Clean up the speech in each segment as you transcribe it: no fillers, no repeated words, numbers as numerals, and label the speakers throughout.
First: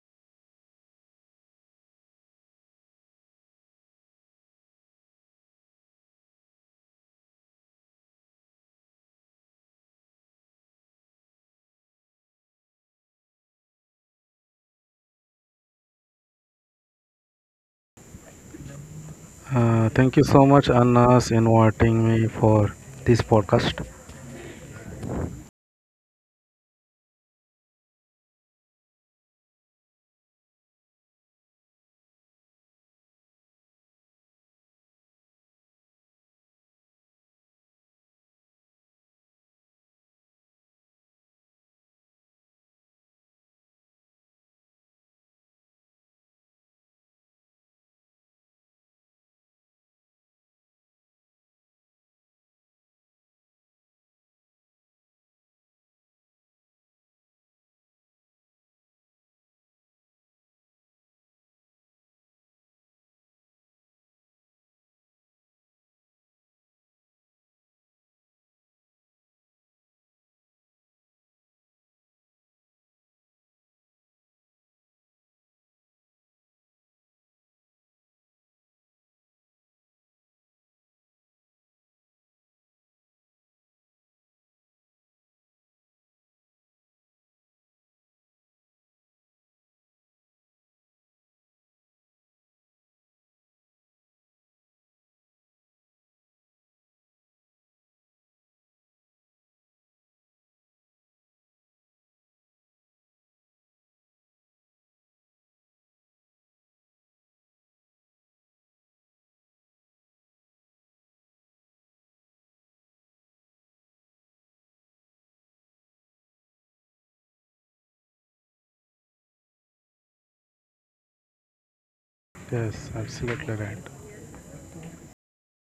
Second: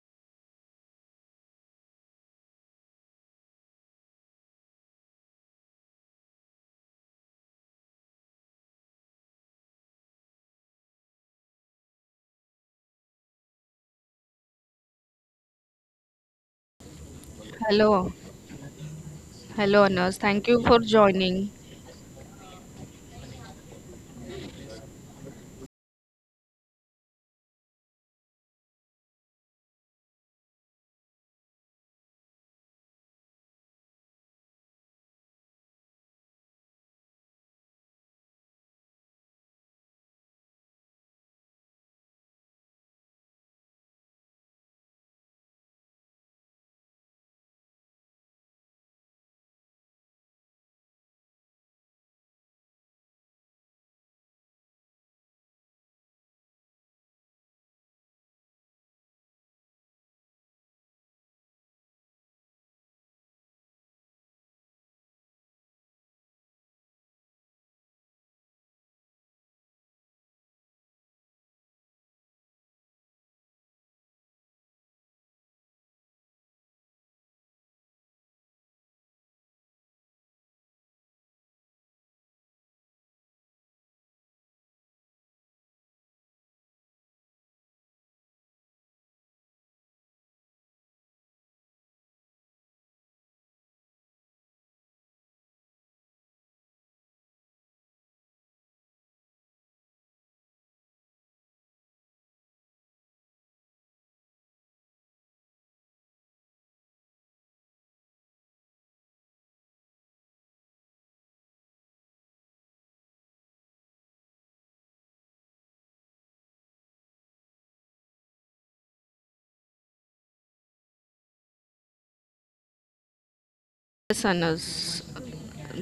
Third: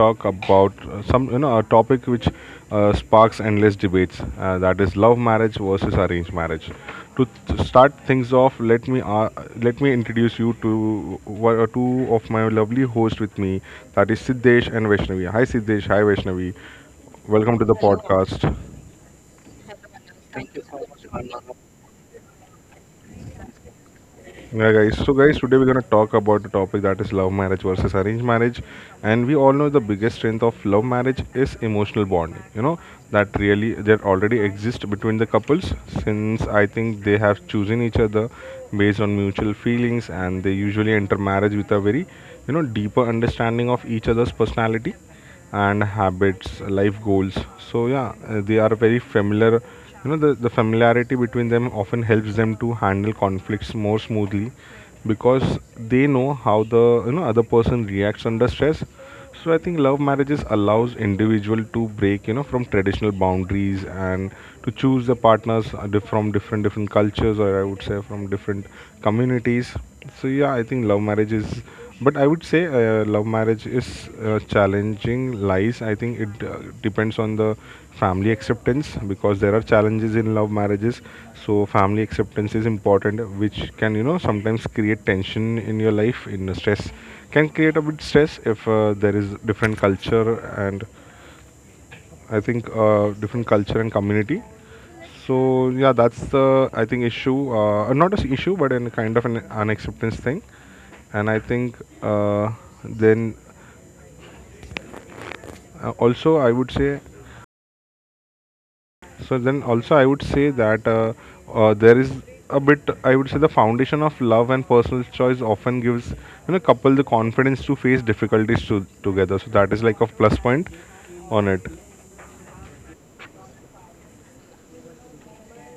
Speaker 1: talk about some, a topic which sparks endless debates. That is love marriage versus arranged marriage. To start things off, let me introduce you to one or two of my lovely hosts with me. That is Siddesh and Vaishnavi. Hi Siddesh, hi Vaishnavi. Welcome to the
Speaker 2: Hello,
Speaker 1: podcast.
Speaker 2: hello, Anas.
Speaker 3: Thank you so
Speaker 2: Thank you
Speaker 3: much,
Speaker 2: for
Speaker 3: Anas,
Speaker 2: joining.
Speaker 3: inviting me for this podcast.
Speaker 1: Yeah, guys. So, guys, today we're gonna talk about the topic that is love marriage versus arranged marriage, and we all know the biggest strength of love marriage is emotional bonding. That really that already exists between the couples since I think they have chosen each other based on mutual feelings, and they usually enter marriage with a very deeper understanding of each other's personality and habits life goals. So they are very familiar. You know the familiarity between them often helps them to handle conflicts more smoothly because they know how the other person reacts under stress. So I think love marriages allows individual to break from traditional boundaries and to choose the partners, from different cultures, or I would say from different communities. So yeah, I think love marriage is, but I would say love marriage is challenging lies. I think it depends on the family acceptance, because there are challenges in love marriages. So family acceptance is important, which can sometimes create tension in your life. In a stress, can create a bit stress if there is different culture. And I think, different culture and community. So yeah, that's the, I think, issue. Not an issue, but in kind of an unacceptance thing. And I think, then also I would say, so. Then also I would say that, there is a bit, I would say the foundation of love and personal choice often gives couple the confidence to face difficulties to, together. So that is like a plus point on it.
Speaker 3: Yes, absolutely right.
Speaker 2: Yes, Anas,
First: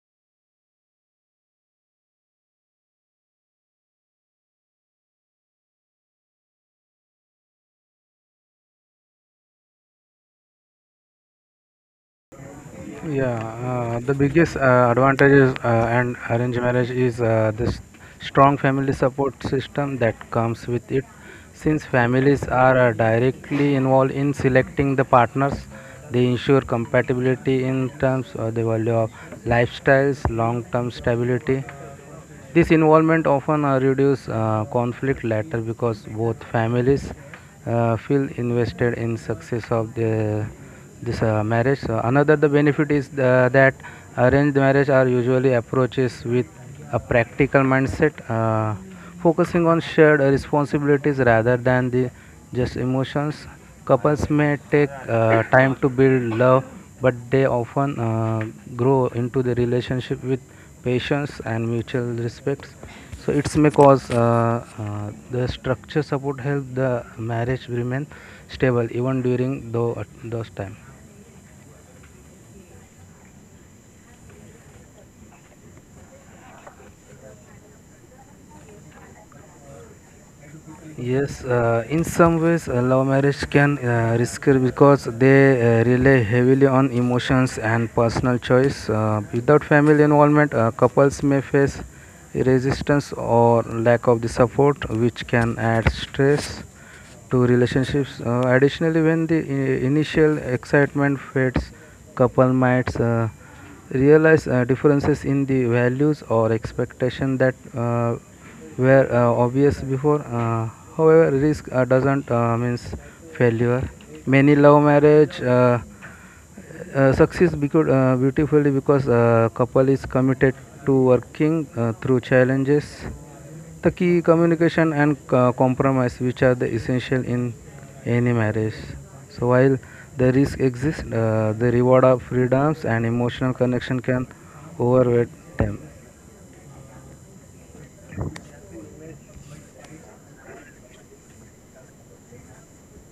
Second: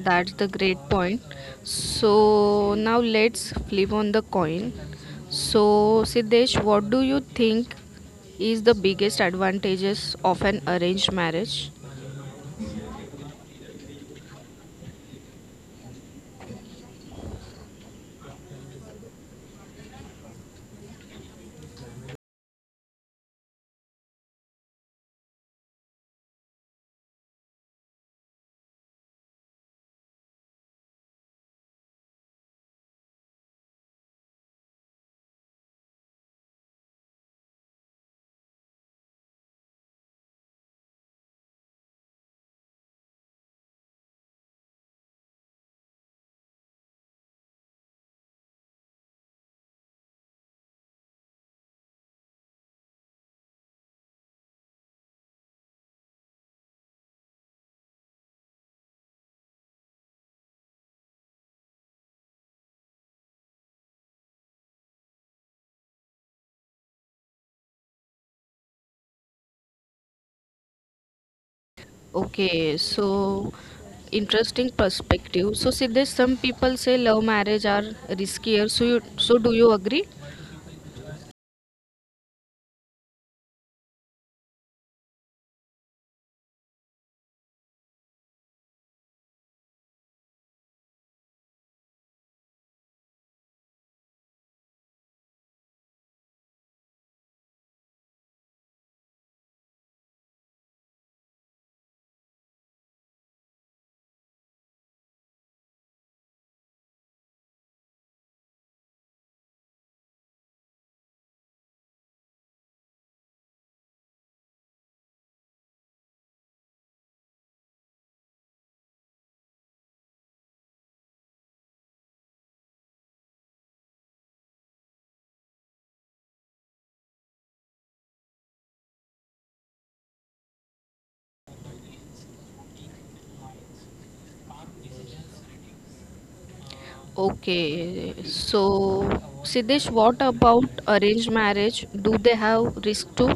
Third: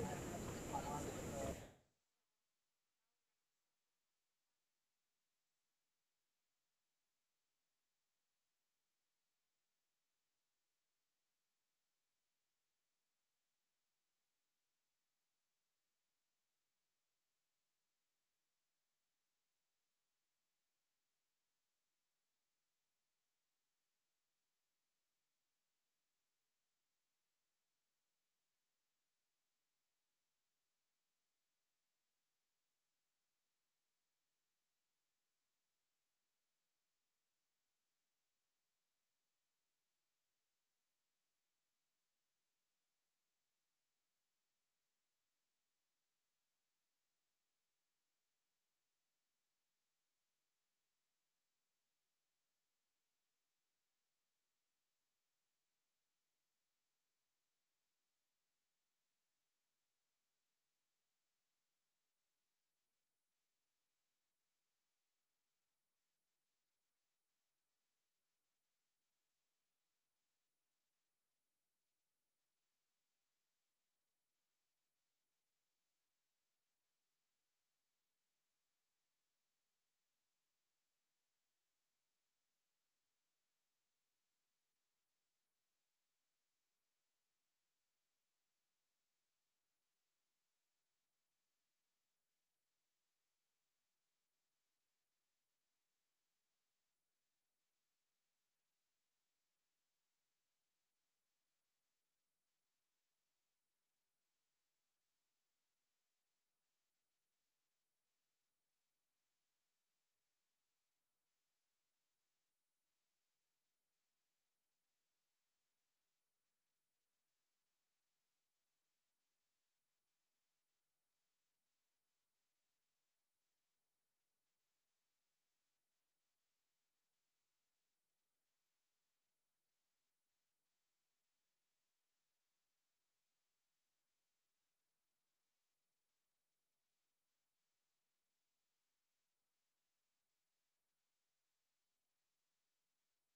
Speaker 2: that's the great point. So now let's flip on the coin. So Siddesh, what do you think is the biggest advantages of an arranged marriage?
Speaker 3: Yeah, the biggest advantages and arranged marriage is this strong family support system that comes with it. Since families are directly involved in selecting the partners, they ensure compatibility in terms of the value of lifestyles, long-term stability. This involvement often reduces conflict later because both families feel invested in success of this marriage. So another the benefit is that arranged marriage are usually approaches with a practical mindset, focusing on shared responsibilities rather than the just emotions. Couples may take time to build love, but they often grow into the relationship with patience and mutual respects. So it may cause the structure support help the marriage remain stable even during those time.
Speaker 2: Okay, so interesting perspective. So Siddesh, some people say love marriage are riskier. So do you agree?
Speaker 3: Yes, in some ways, love marriage can risk it because they rely heavily on emotions and personal choice. Without family involvement, couples may face resistance or lack of the support, which can add stress to relationships. Additionally, when the initial excitement fades, couple might realize differences in the values or expectation that were obvious before. However, risk doesn't means failure. Many love marriage. Success because beautifully because couple is committed to working through challenges. The key communication and compromise, which are the essential in any marriage. So while the risk exists, the reward of freedoms and emotional connection can overweight them.
Speaker 2: Okay, so Siddesh, what about arranged marriage? Do they have risk too?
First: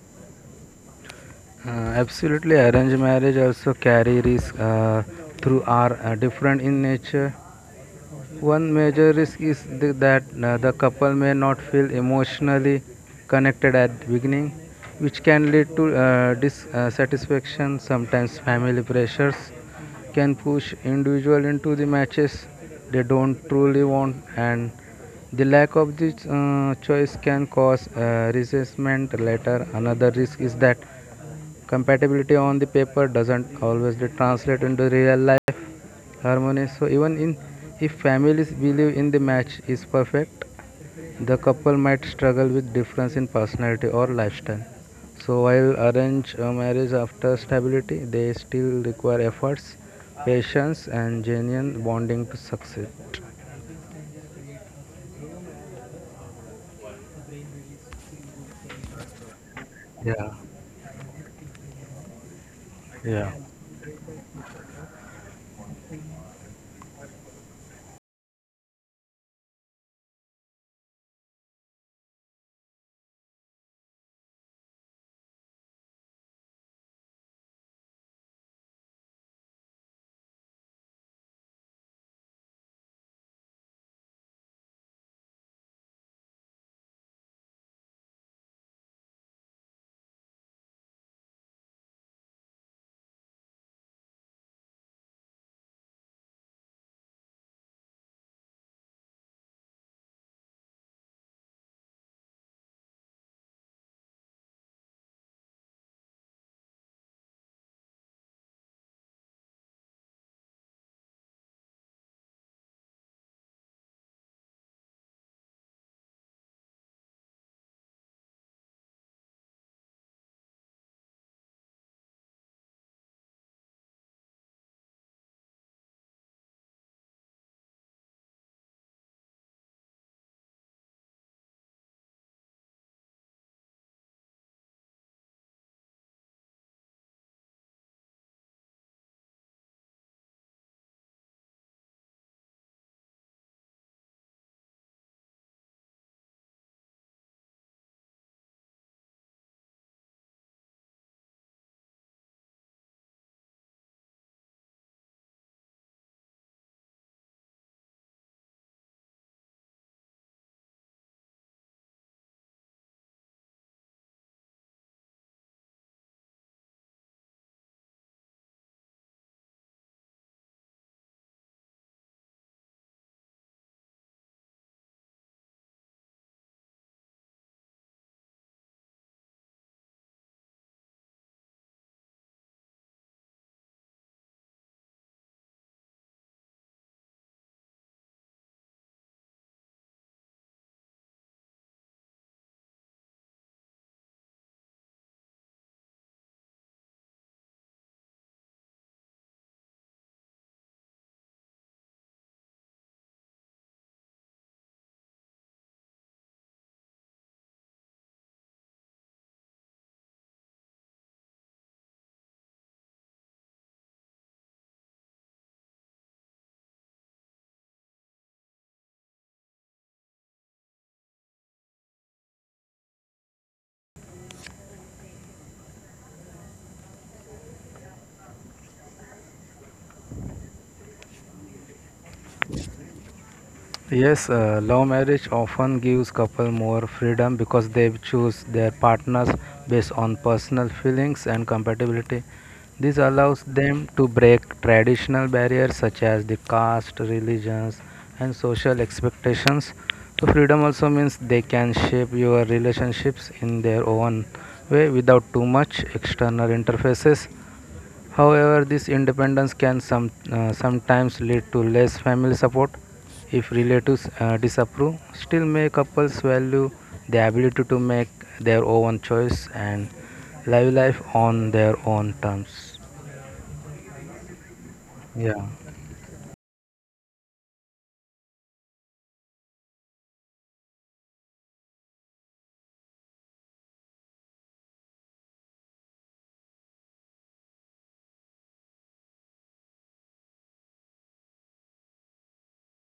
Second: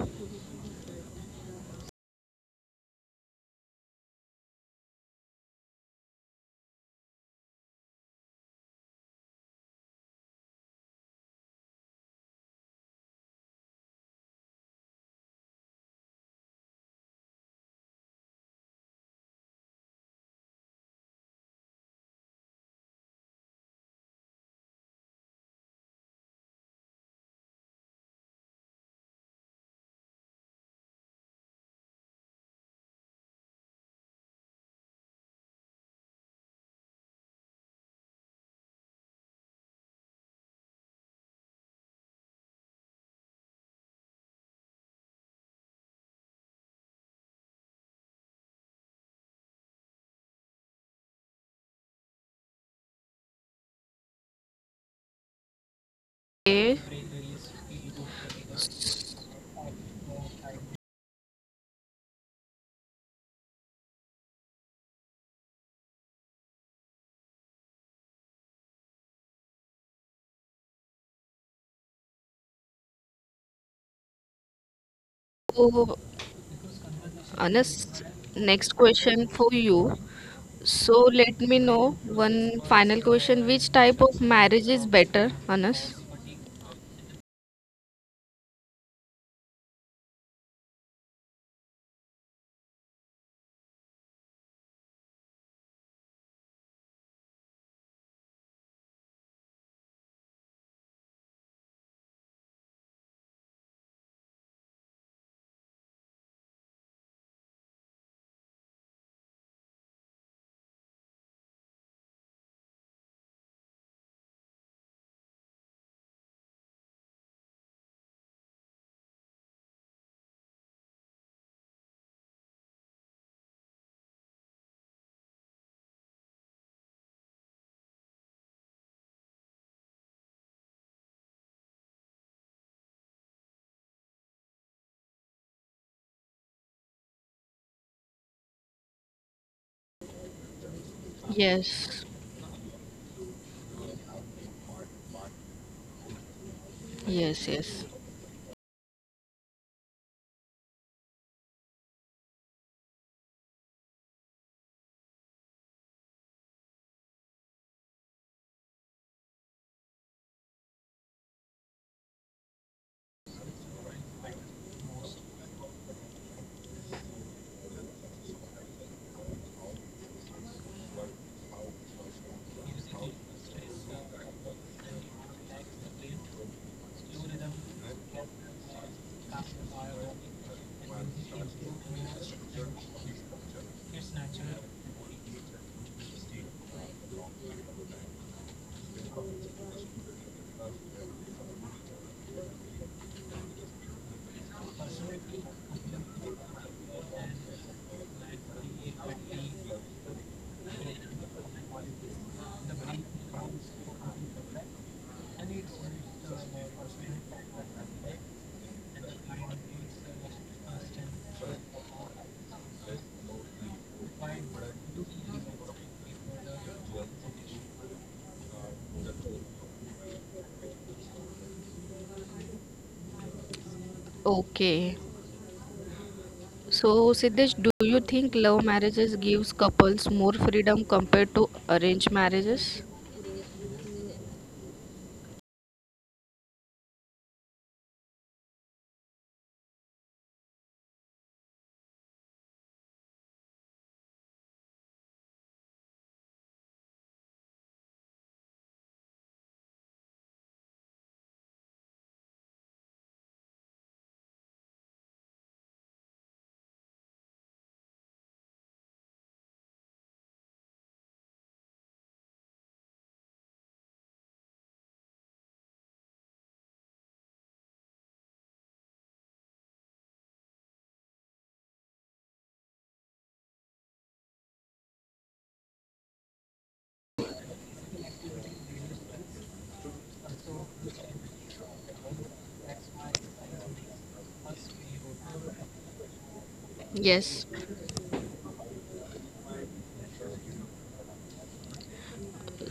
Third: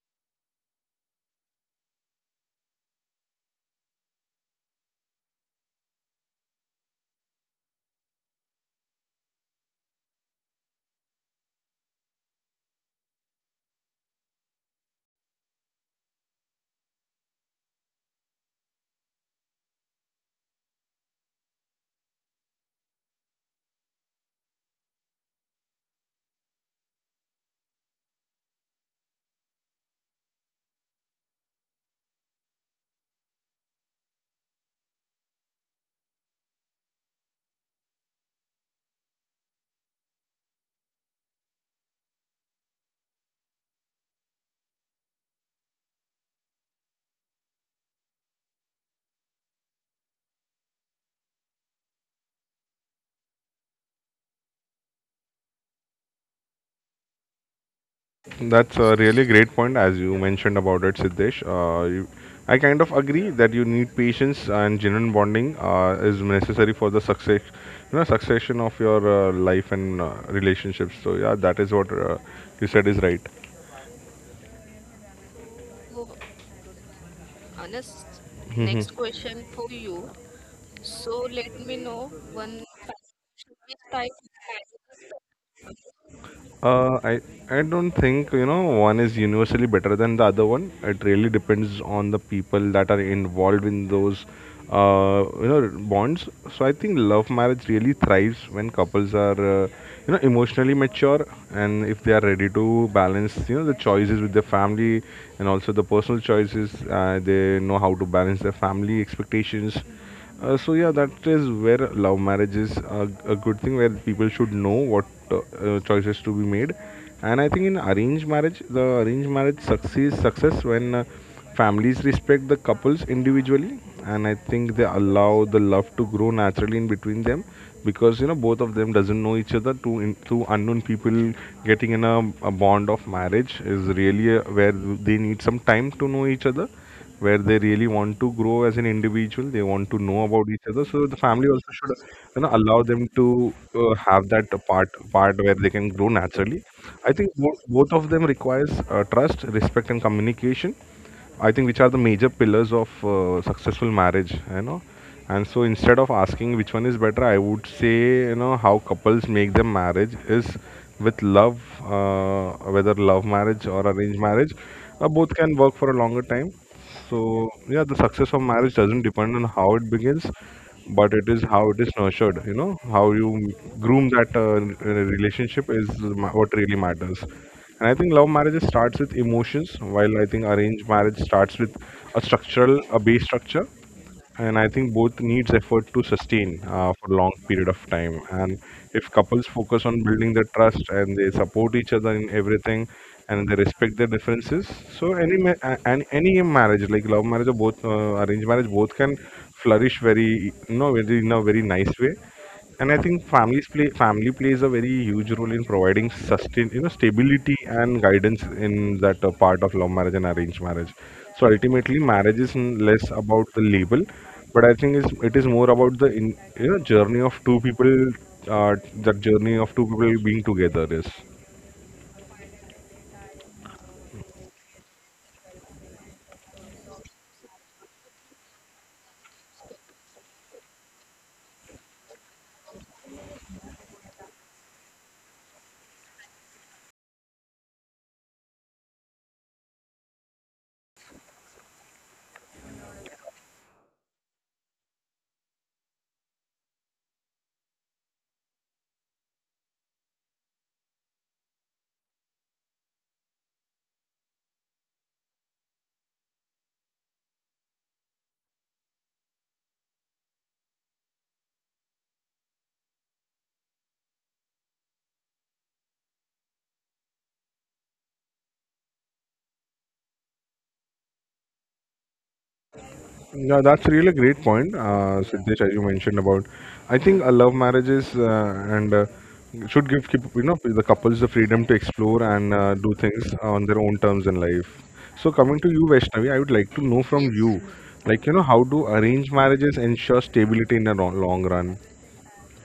Speaker 3: Uh, Absolutely, arranged marriage also carry risk through are different in nature. One major risk is that the couple may not feel emotionally connected at the beginning, which can lead to dissatisfaction. Sometimes family pressures can push individual into the matches they don't truly want, and the lack of this choice can cause resentment later. Another risk is that compatibility on the paper doesn't always translate into real life harmony. So even in, if families believe in the match is perfect, the couple might struggle with difference in personality or lifestyle. So while arranged marriage after stability, they still require efforts, patience and genuine bonding to succeed.
Speaker 2: Okay,
Speaker 1: That's a really great point, as you
Speaker 3: yeah
Speaker 1: mentioned about it, Siddesh. I kind of
Speaker 3: yeah
Speaker 1: agree that you need patience and genuine bonding is necessary for the success, you know, succession of your life and relationships. So yeah, that is what you said is right.
Speaker 2: so Anas, next question for you. So let me know one final question. Which type of marriage is better, Anas?
Speaker 1: Uh, I I don't think one is universally better than the other one. It really depends on the people that are involved in those bonds. So I think love marriage really thrives when couples are emotionally mature, and if they are ready to balance the choices with their family and also the personal choices. They know how to balance their family expectations. So yeah, that is where love marriage is a good thing, where people should know what, uh, choices to be made. And I think in arranged marriage, the arranged marriage succeeds success when, families respect the couples individually, and I think they allow the love to grow naturally in between them, because you know both of them doesn't know each other. Two unknown people getting in a bond of marriage is really where they need some time to know each other, where they really want to grow as an individual, they want to know about each other, so the family also should
Speaker 2: Yes,
Speaker 1: allow them to have that part where they can grow naturally. I think
Speaker 2: yes,
Speaker 1: both,
Speaker 2: yes.
Speaker 1: both of them requires trust respect and communication, I think, which are the major pillars of successful marriage, you know. And so instead of asking which one is better, I would say, you know, how couples make their marriage is with love, whether love marriage or arranged marriage, both can work for a longer time. So yeah, the success of marriage doesn't depend on how it begins, but it is how it is nurtured. You know, how you groom that relationship is what really matters. And I think love marriage starts with emotions, while I think arranged marriage starts with a structural, a base structure, and I think both needs effort to sustain for long period of time. And if couples focus on building the trust, and they support each other in everything, and they respect their differences, so any any marriage, like love marriage or both arranged marriage, both can flourish very, very, in a very nice way. And I think families play, family plays a very huge role in providing sustain, you know, stability and guidance in that part of love marriage and arranged marriage. So ultimately marriage is less about the label, but I think it is more about you know, journey of two people, uh, that journey of two people being together, yes.
Speaker 2: Okay. So Siddesh, do you think love marriages gives couples more freedom compared to arranged marriages?
Speaker 3: Yes, love marriage often gives couple more freedom because they choose their partners based on personal feelings and compatibility. This allows them to break traditional barriers such as the caste, religions, and social expectations. So freedom also means they can shape your relationships in their own way without too much external interfaces. However, this independence can sometimes lead to less family support if relatives disapprove. Still, may couples value the ability to make their own choice and live life on their own terms.
Speaker 1: Yeah, that's really a great point,
Speaker 3: Yeah,
Speaker 1: Siddesh, as you mentioned about. I think love marriages and should you know, the couples the freedom to explore and do things on their own terms in life. So coming to you, Vaishnavi, I would like to know from
Speaker 2: Yes.
Speaker 1: you, like, you know, how do arranged marriages ensure stability in the long run?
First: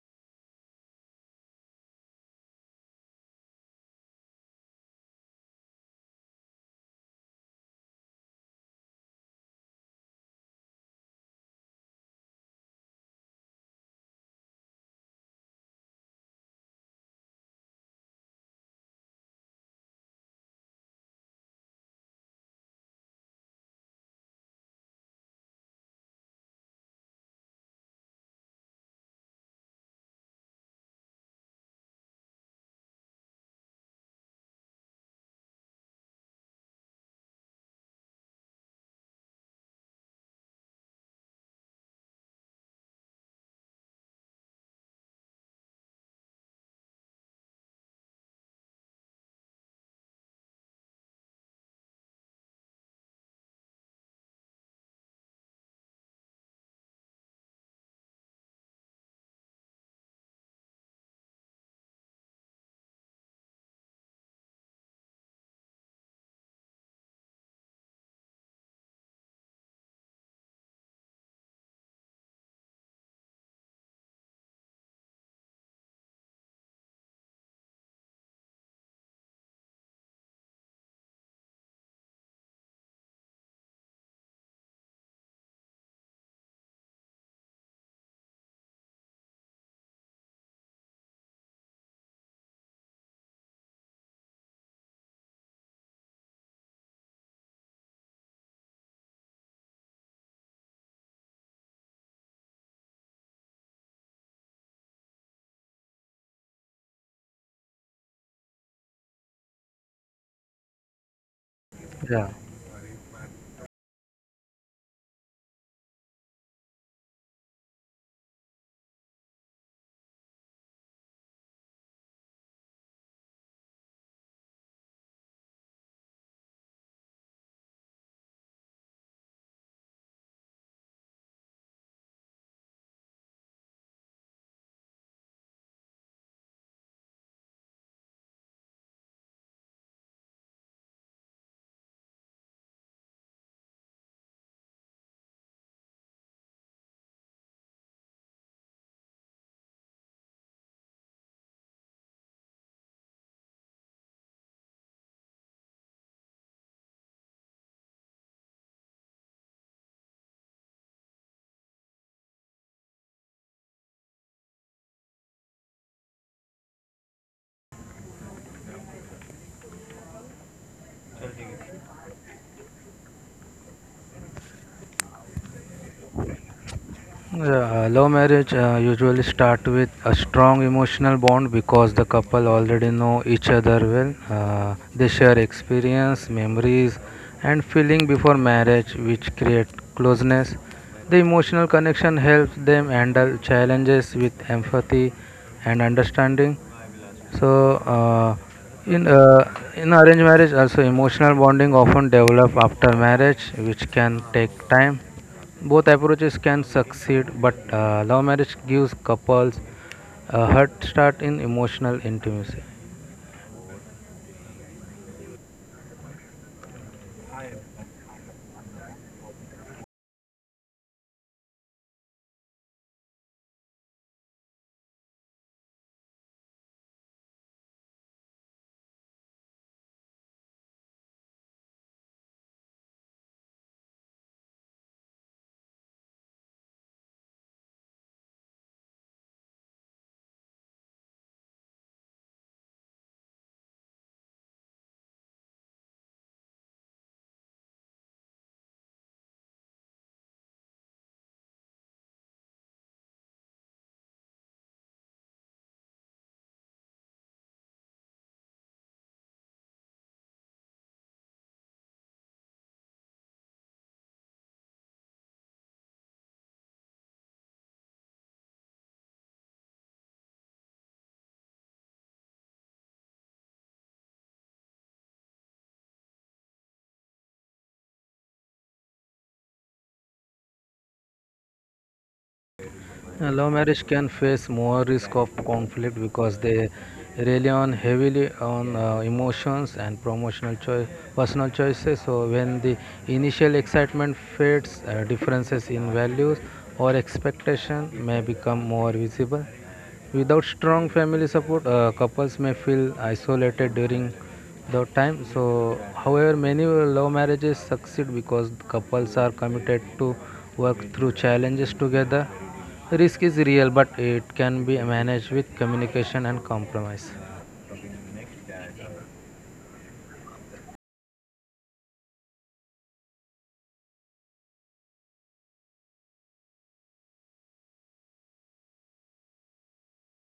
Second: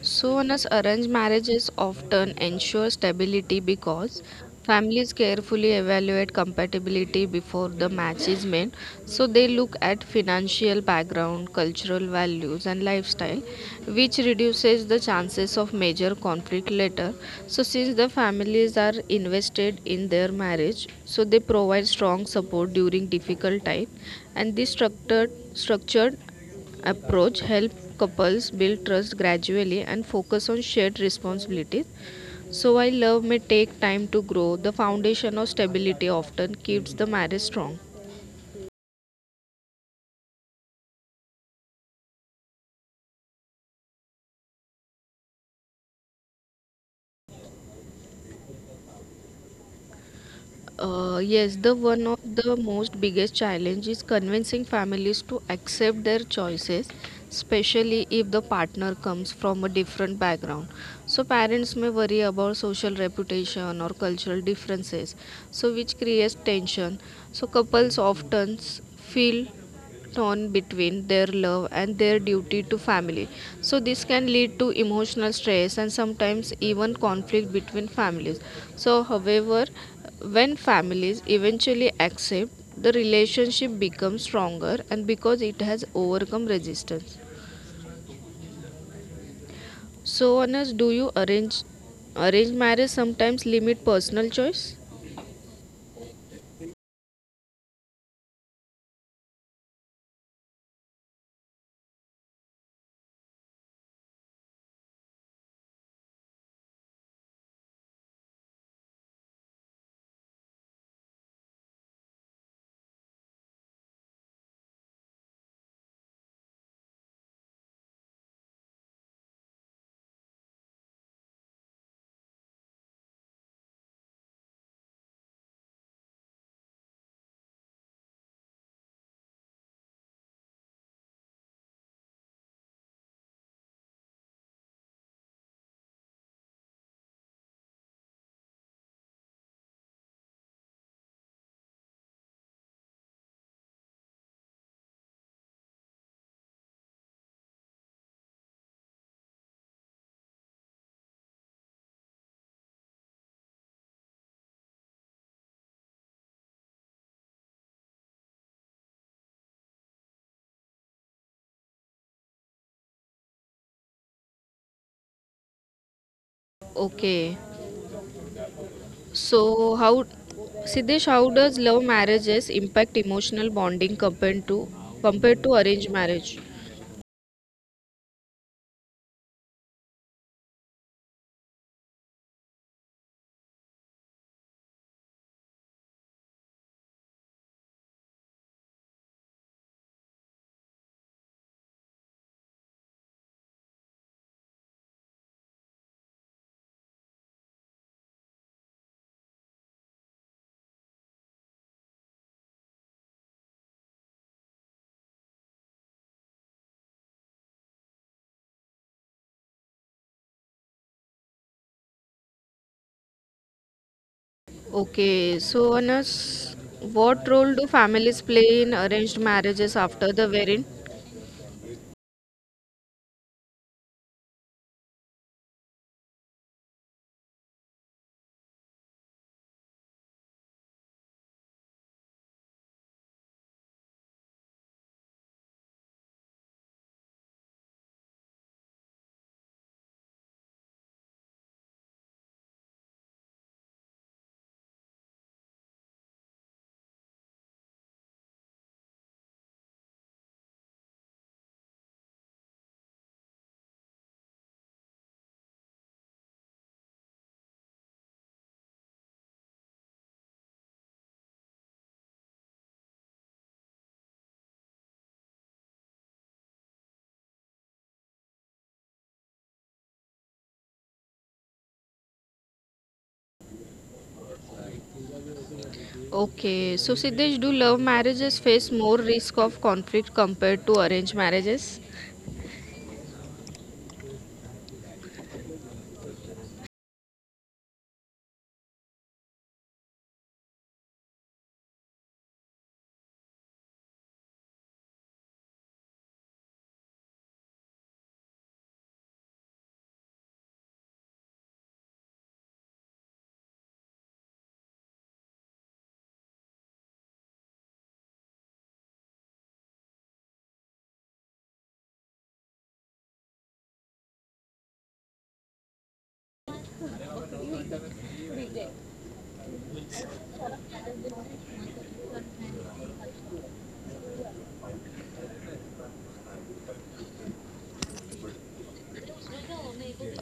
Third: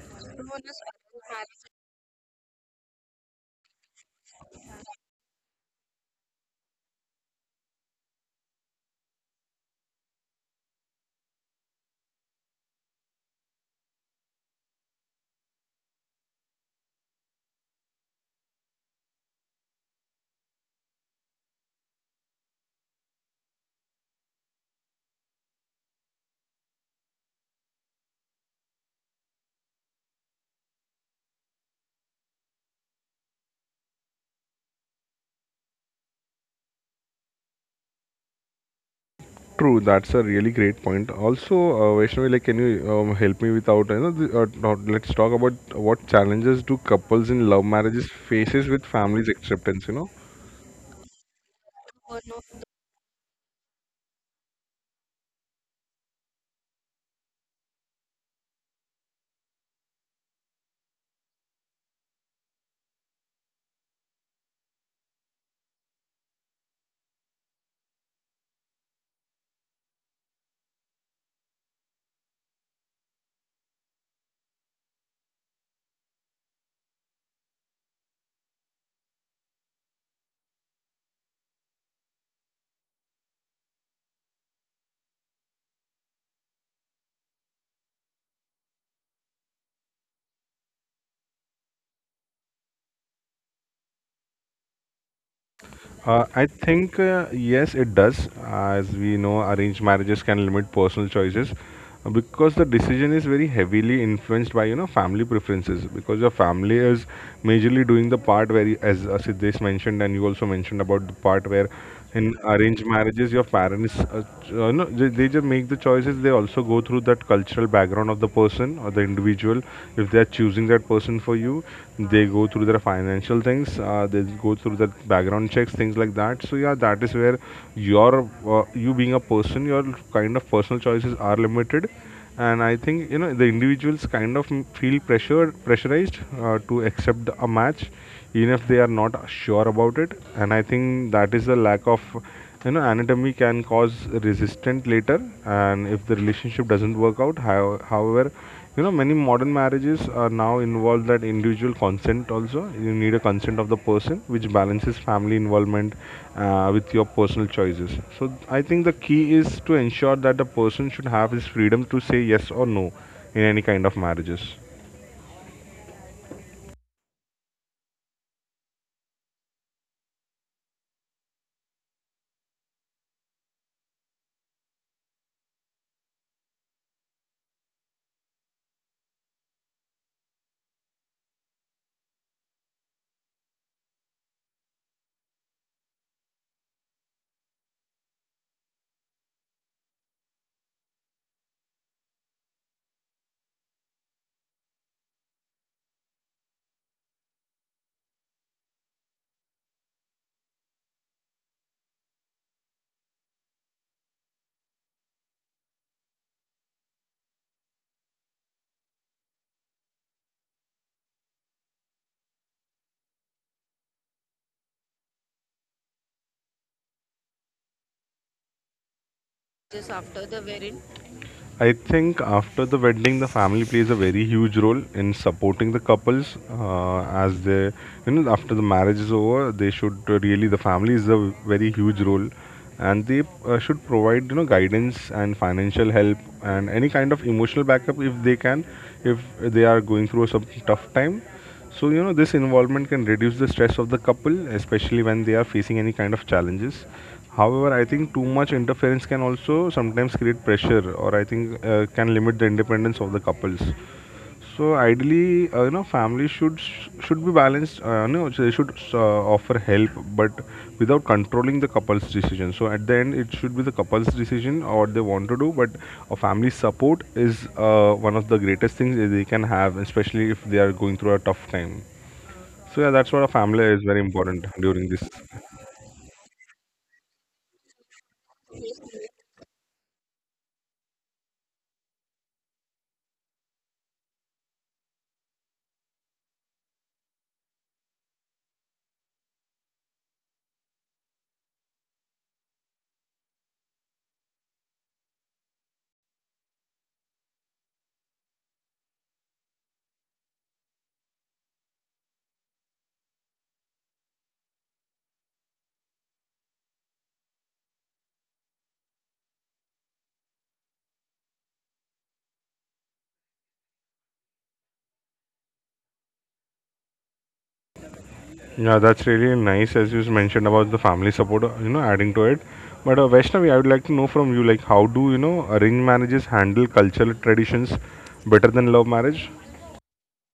Speaker 2: So, Sona's arranged marriages often ensure stability because families carefully evaluate compatibility before the match is made. So they look at financial background, cultural values, and lifestyle, which reduces the chances of major conflict later. So since the families are invested in their marriage, so they provide strong support during difficult time, and this structured approach helps couples build trust gradually and focus on shared responsibilities. So while love may take time to grow, the foundation of stability often keeps the marriage strong.
Speaker 1: True, that's a really great point. Also, Vaishnavi, like, can you help me without, you know, the, not- let's talk about what challenges do couples in love marriages faces with families acceptance. You know.
Speaker 2: Yes, the one of the most biggest challenge is convincing families to accept their choices, especially if the partner comes from a different background. So parents may worry about social reputation or cultural differences, so which creates tension. So couples often feel torn between their love and their duty to family. So this can lead to emotional stress and sometimes even conflict between families. So, however, when families eventually accept, the relationship becomes stronger and because it has overcome resistance. So, Anas, do you arrange marriage sometimes limit personal choice?
Speaker 1: I think Yes, it does. As we know, arranged marriages can limit personal choices because the decision is very heavily influenced by family preferences. Because your family is majorly doing the part where, as Siddesh mentioned, and you also mentioned about the part where, in
Speaker 3: yeah.
Speaker 1: arranged marriages your parents no, they just make the choices. They also go through that cultural background of the person or the individual, if they are choosing that person for you. They go through their financial things, they go through their background checks, things like that. So yeah, that is where your you being a person, your kind of personal choices are limited. And I think you know the individuals kind of feel pressured pressurized, to accept a match even if they are not sure about it. And I think that is the lack of, you know, anatomy, can cause resistance later. And if the relationship doesn't work out, however, you know, many modern marriages are now involved that individual consent, also you need a consent of the person, which balances family involvement with your personal choices. So I think the key is to ensure that the person should have his freedom to say yes or no in any kind of marriages.
Speaker 2: Okay. So how, Siddesh, how does love marriages impact emotional bonding compared to arranged marriage?
Speaker 3: Yeah, love marriage usually start with a strong emotional bond because the couple already know each other well. They share experience, memories, and feeling before marriage, which create closeness. The emotional connection helps them handle challenges with empathy and understanding. So, uh, in arranged marriage, also emotional bonding often develop after marriage, which can take time. Both approaches can succeed, but love marriage gives couples a head start in emotional intimacy.
Speaker 2: Okay, so Anas, what role do families play in arranged marriages after the wedding?
Speaker 1: I think after the wedding, the family plays a very huge role in supporting the couples as they, you know, after the marriage is over, they should really, the family is a very huge role, and they should provide, you know, guidance and financial help and any kind of emotional backup if they can, if they are going through some tough time. So, you know, this involvement can reduce the stress of the couple, especially when they are facing any kind of challenges. However, I think too much interference can also sometimes create pressure, or I think can limit the independence of the couples. So ideally, you know, families should be balanced. You know, so they should offer help, but without controlling the couple's decision. So at the end, it should be the couple's decision or what they want to do. But a family support is one of the greatest things that they can have, especially if they are going through a tough time. So yeah, that's what a family is very important during this.
Speaker 2: Okay, so Siddesh, do love marriages face more risk of conflict compared to arranged marriages?
Speaker 3: Love marriage can face more risk of conflict because they rely on heavily on emotions and personal choices. So when the initial excitement fades, differences in values or expectation may become more visible. Without strong family support, couples may feel isolated during the time. So, however, many love marriages succeed because couples are committed to work through challenges together. Risk is real, but it can be managed with communication and compromise.
Speaker 1: Yeah, that's really nice as you mentioned about the family support, you know, adding to it. But Vaishnavi, I would like to know from you, like, how do, you know, arranged marriages handle cultural traditions better than love marriage?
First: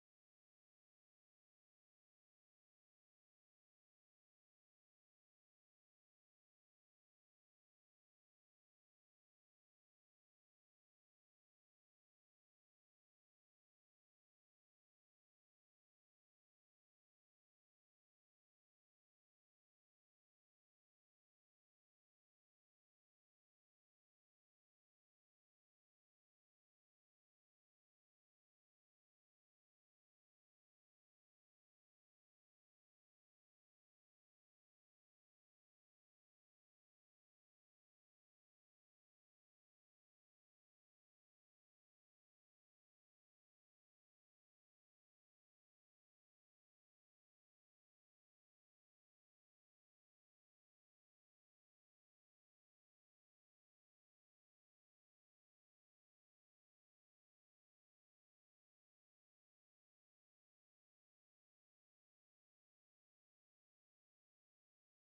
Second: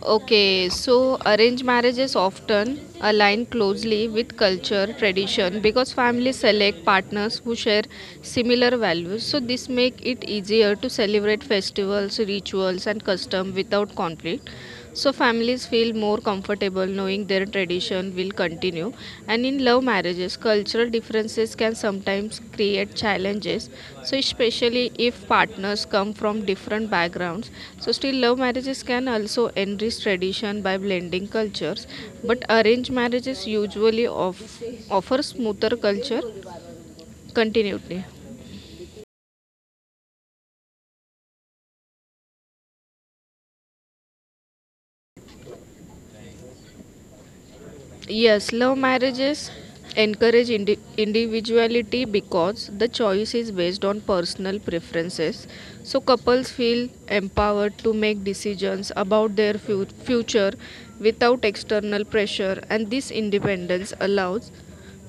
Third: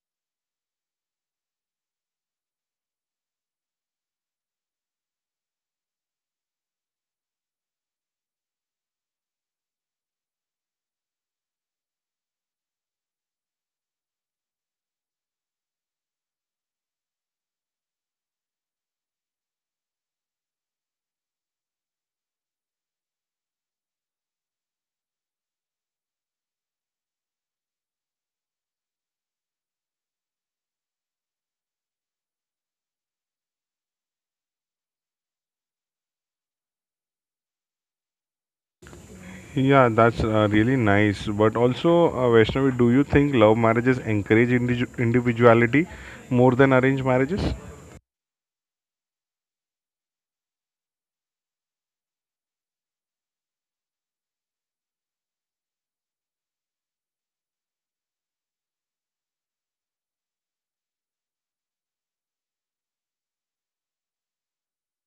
Speaker 2: Okay, so arranged marriages often align closely with culture, tradition because families select partners who share similar values. So this make it easier to celebrate festivals, rituals and custom without conflict. So families feel more comfortable knowing their tradition will continue, and in love marriages cultural differences can sometimes create challenges, so especially if partners come from different backgrounds. So still love marriages can also enrich tradition by blending cultures, but arranged marriages usually offer smoother culture continuity.
Speaker 1: Yeah, that's really nice. But also, Vaishnavi, do you think love marriages encourage individuality more than arranged marriages?
Speaker 2: Yes, love marriages encourage individuality because the choice is based on personal preferences. So, couples feel empowered to make decisions about their future without external pressure, and this independence allows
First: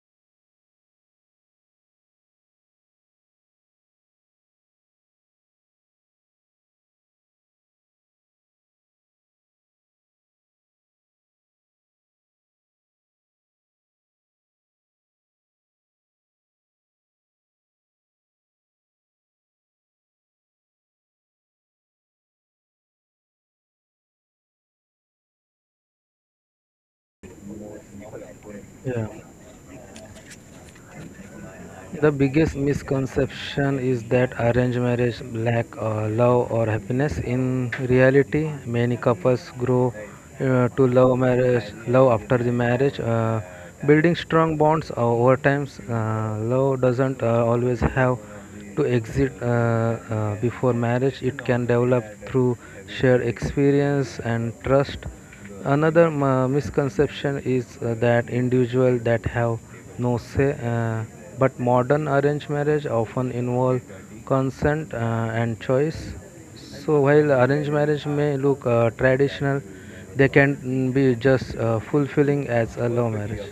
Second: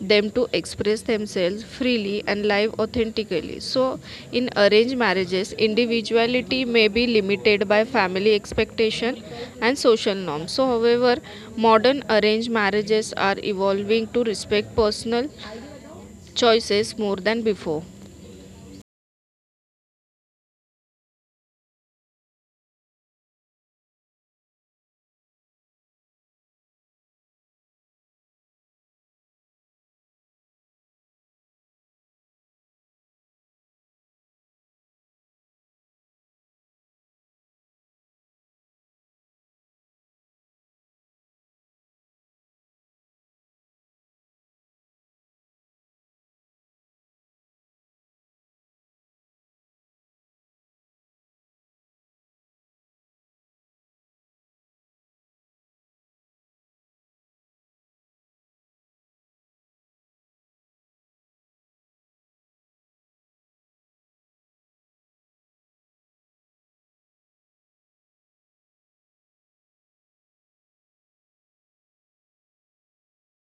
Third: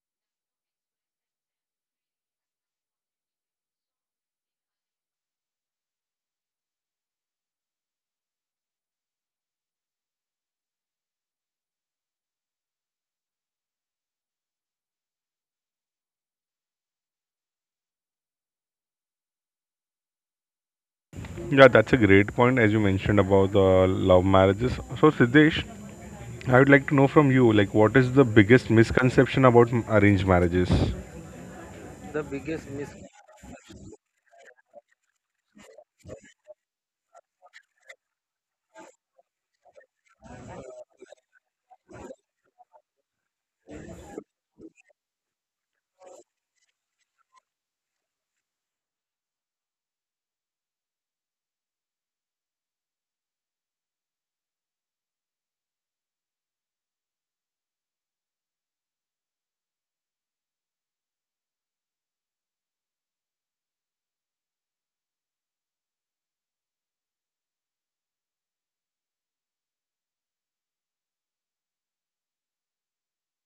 Speaker 2: them to express themselves freely and live authentically. So, in arranged marriages, individuality may be limited by family expectation and social norms. So, however, modern arranged marriages are evolving to respect personal choices more than before.
Speaker 1: Yeah, that's a great point as you mentioned about the love marriages. So, Siddesh, I would like to know from you, like, what is the biggest
Speaker 3: Yeah.
Speaker 1: misconception about arranged marriages?
Speaker 3: The biggest misconception is that arranged marriage lack love or happiness. In reality, many couples grow to love after the marriage, building strong bonds over time. Love doesn't always have to exit before marriage. It can develop through shared experience and trust. Another misconception is that individuals that have no say, but modern arranged marriage often involve consent and choice. So while arranged marriage may look traditional, they can be just fulfilling as a love marriage.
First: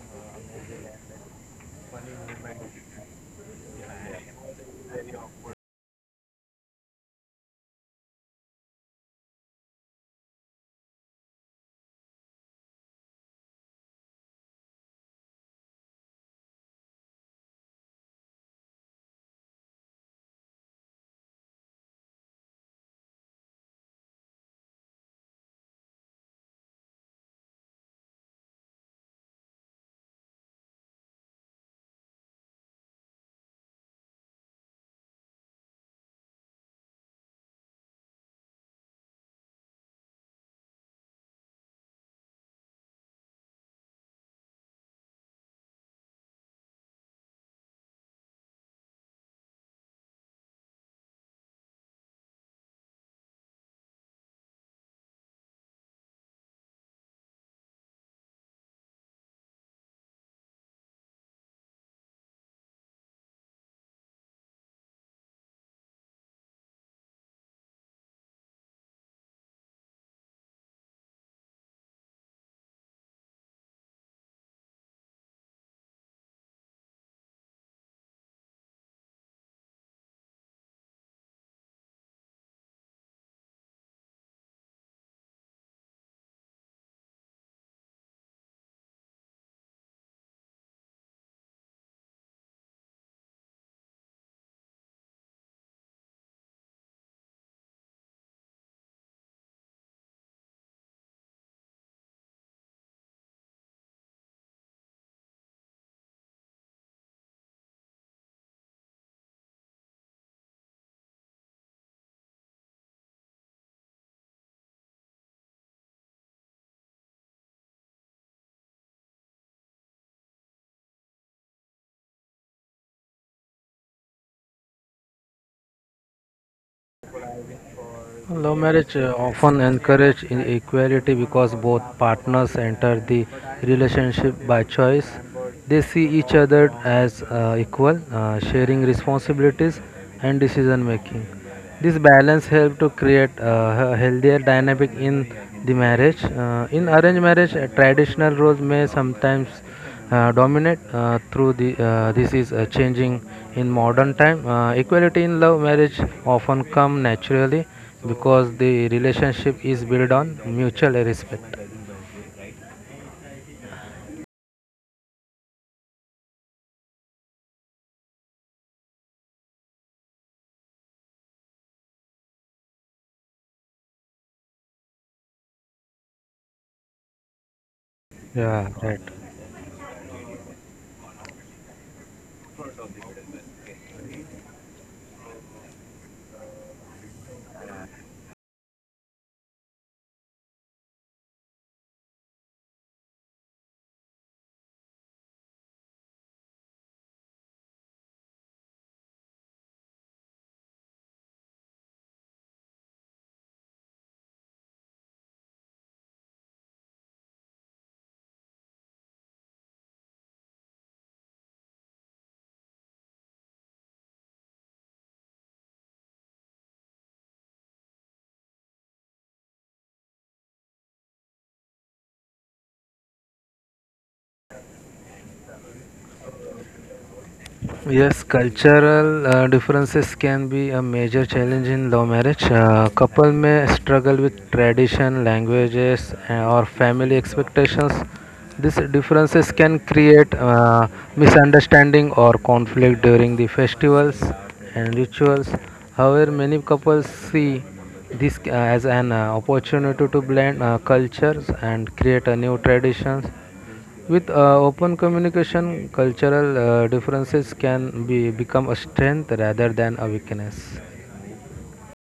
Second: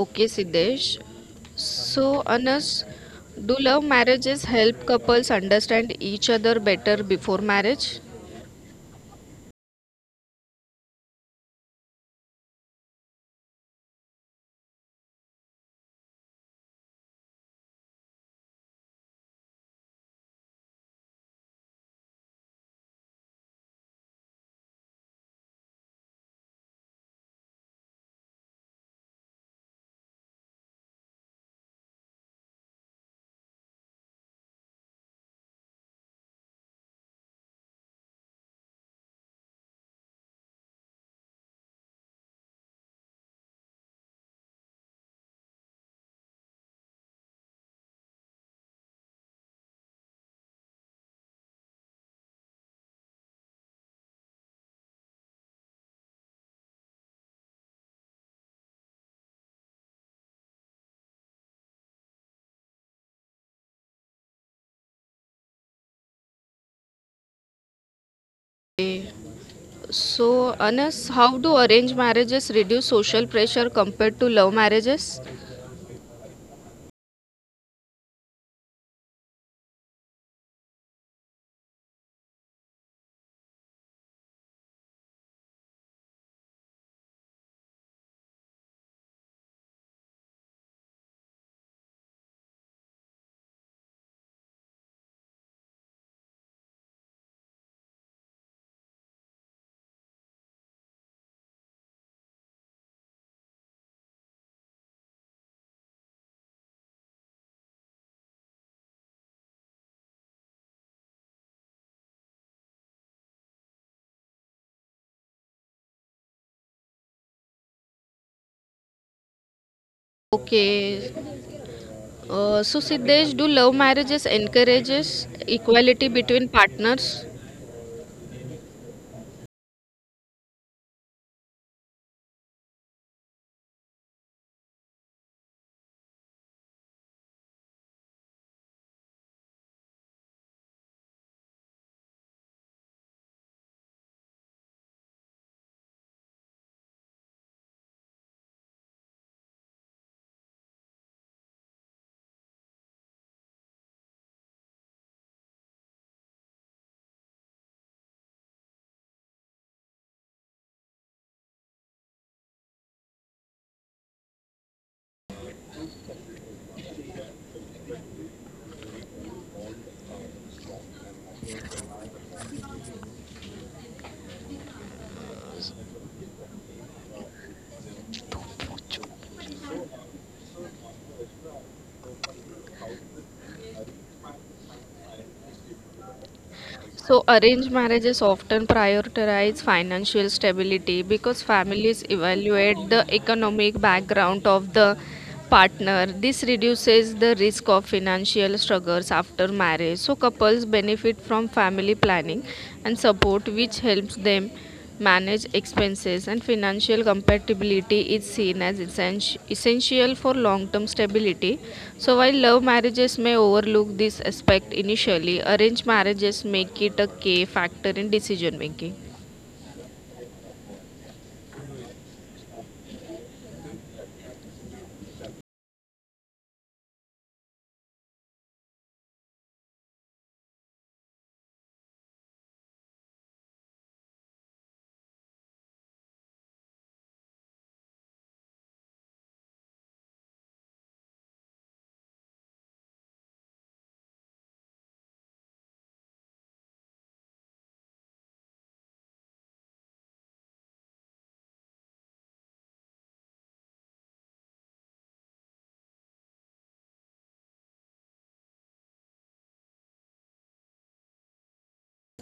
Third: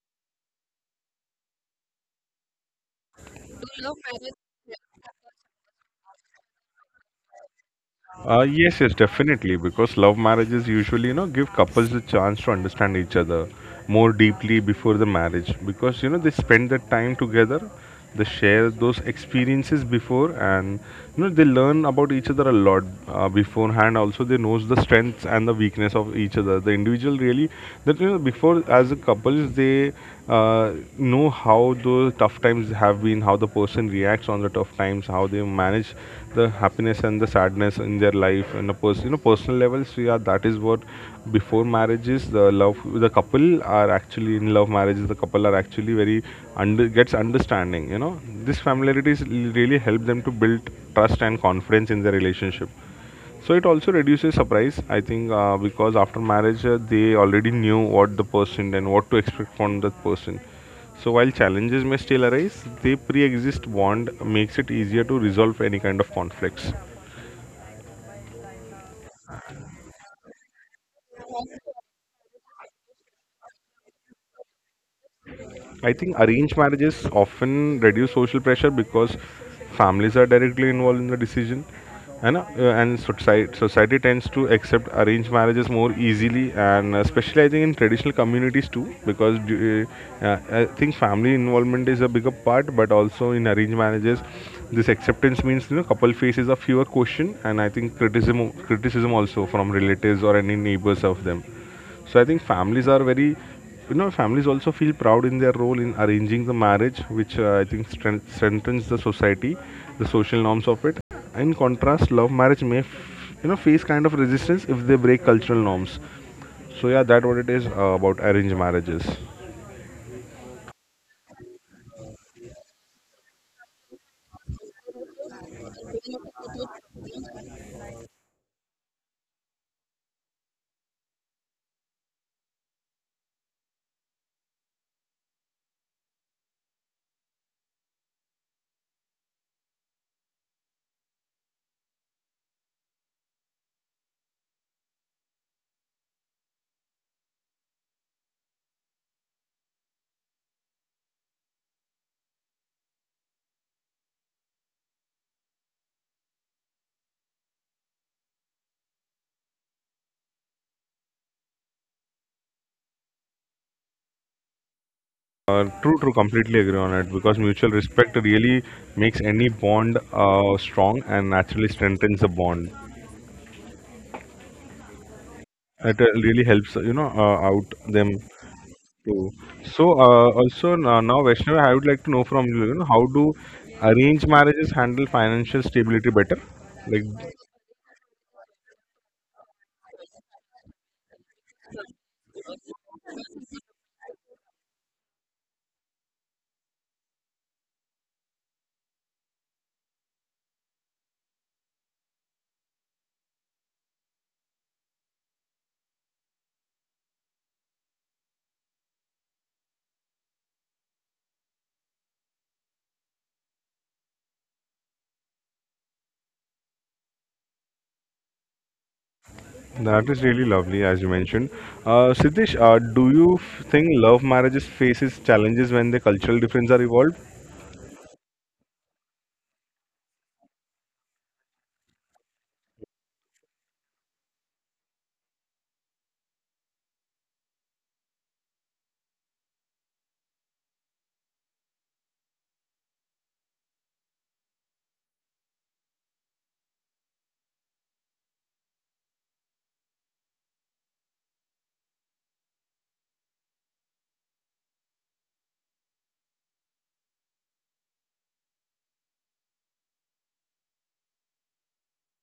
Speaker 2: Okay, Siddesh. So, Anas, do love marriages help couples understand each other better before marriage?
Speaker 1: Yes, definitely. Because love marriages usually, you know, give couples the chance to understand each other more deeply before the marriage. Because you know they spend that time together, they share those experiences before, and you know they learn about each other a lot beforehand. Also, they knows the strengths and the weakness of each other. The individual really that before as a couples they uh, know how those tough times have been, how the person reacts on the tough times, how they manage the happiness and the sadness in their life and the personal levels we are that is what before marriages the love the couple are actually in love marriages the couple are actually very under gets understanding. This familiarities really help them to build trust and confidence in their relationship. So it also reduces surprise I think, because after marriage they already knew what the person and what to expect from that person. So while challenges may still arise they pre-exist bond makes it easier to resolve any kind of conflicts.
Speaker 2: Okay. So, Anas, how do arranged marriages reduce social pressure compared to love marriages?
Speaker 1: I think arranged marriages often reduce social pressure because families are directly involved in the decision, and society tends to accept arranged marriages more easily, and especially I think in traditional communities too, because I think family involvement is a bigger part, but also in arranged marriages, this acceptance means couple faces a fewer question, and I think criticism also from relatives or any neighbors of them. So I think families are very, families also feel proud in their role in arranging the marriage, which I think strengthens the society, the social norms of it. In contrast love marriage may face kind of resistance if they break cultural norms. So yeah that what it is about arranged marriages.
Speaker 2: Okay. So, Siddesh, do love marriages encourages equality between partners?
Speaker 3: Love marriage often encourages inequality because both partners enter the relationship by choice. They see each other as equal, sharing responsibilities and decision making. This balance helps to create a healthier dynamic in the marriage. In arranged marriage, traditional roles may sometimes dominate through the this is changing in modern time. Equality in love marriage often come naturally, so because the relationship is built on mutual respect.
Speaker 1: True, completely agree on it because mutual respect really makes any bond strong and naturally strengthens the bond. It really helps out them.
Speaker 3: Yeah, right.
Speaker 1: True. So, also now Vaishnav, I would like to know from you, you know, how do arranged marriages handle financial stability better? Like,
Speaker 2: So, arranged marriages often prioritize financial stability because families evaluate the economic background of the partner. This reduces the risk of financial struggles after marriage. So, couples benefit from family planning and support, which helps them manage expenses and financial compatibility is seen as essential for long term stability. So, while love marriages may overlook this aspect initially, arranged marriages make it a key factor in decision making.
Speaker 1: that is really lovely, as you mentioned. Siddesh, do you think love marriages faces challenges when the cultural differences are evolved?
Speaker 3: Yes, cultural differences can be a major challenge in love marriage. Couple may struggle with tradition, languages, or family expectations. These differences can create misunderstanding or conflict during the festivals and rituals. However, many couples see this as an opportunity to blend cultures and create a new traditions. With open communication, cultural differences can be become a strength rather than a weakness.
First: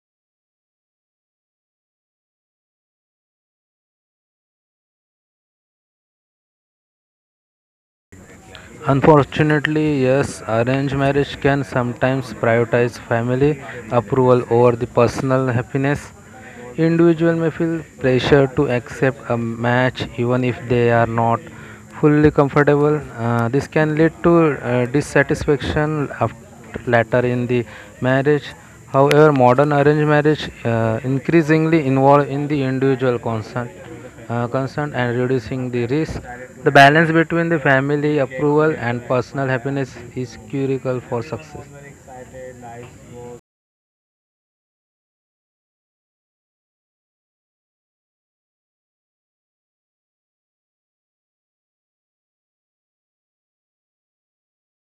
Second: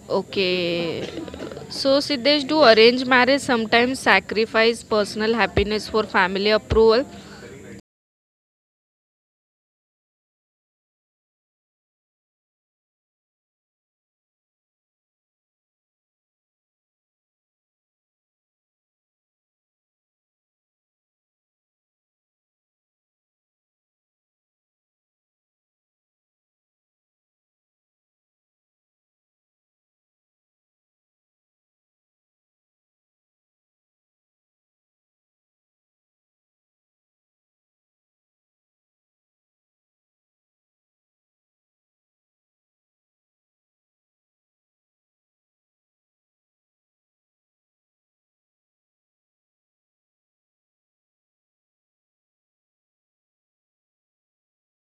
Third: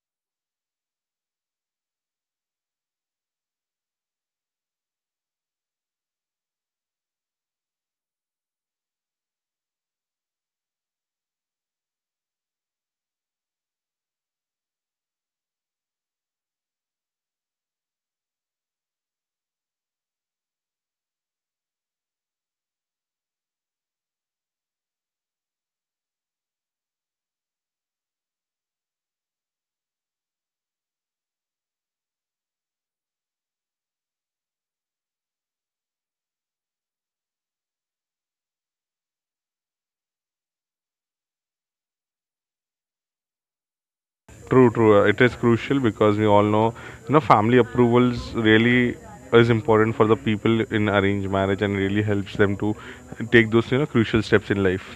Speaker 2: Okay, so Siddesh, do arranged marriage sometimes sacrifice personal happiness for family approval?
Speaker 3: Unfortunately, yes, arranged marriage can sometimes prioritize family approval over the personal happiness. Individual may feel pressure to accept a match even if they are not fully comfortable. This can lead to dissatisfaction later in the marriage. However, modern arranged marriage increasingly involve in the individual consent concern and reducing the risk. The balance between the family approval and personal happiness is critical for success.
Speaker 1: True, true. It is crucial because we all know, you know, family approvals really is important for the people in arranged marriage and really helps them to take those, you know, crucial steps in life.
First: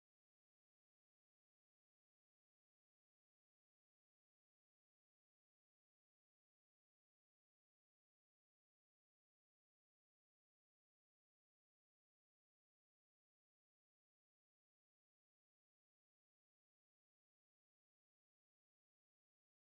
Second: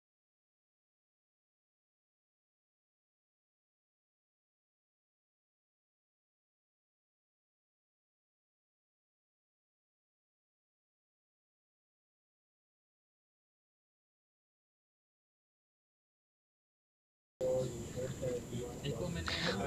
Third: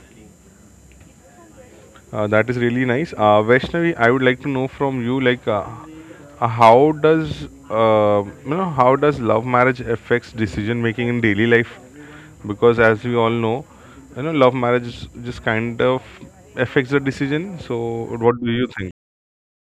Speaker 1: That is really nice. Vaishnavi, I would like to know from you, like, how does you know how does love marriage affects decision making in daily life? Because as we all know, you know, love marriage just kind of affects the decision. So, what do you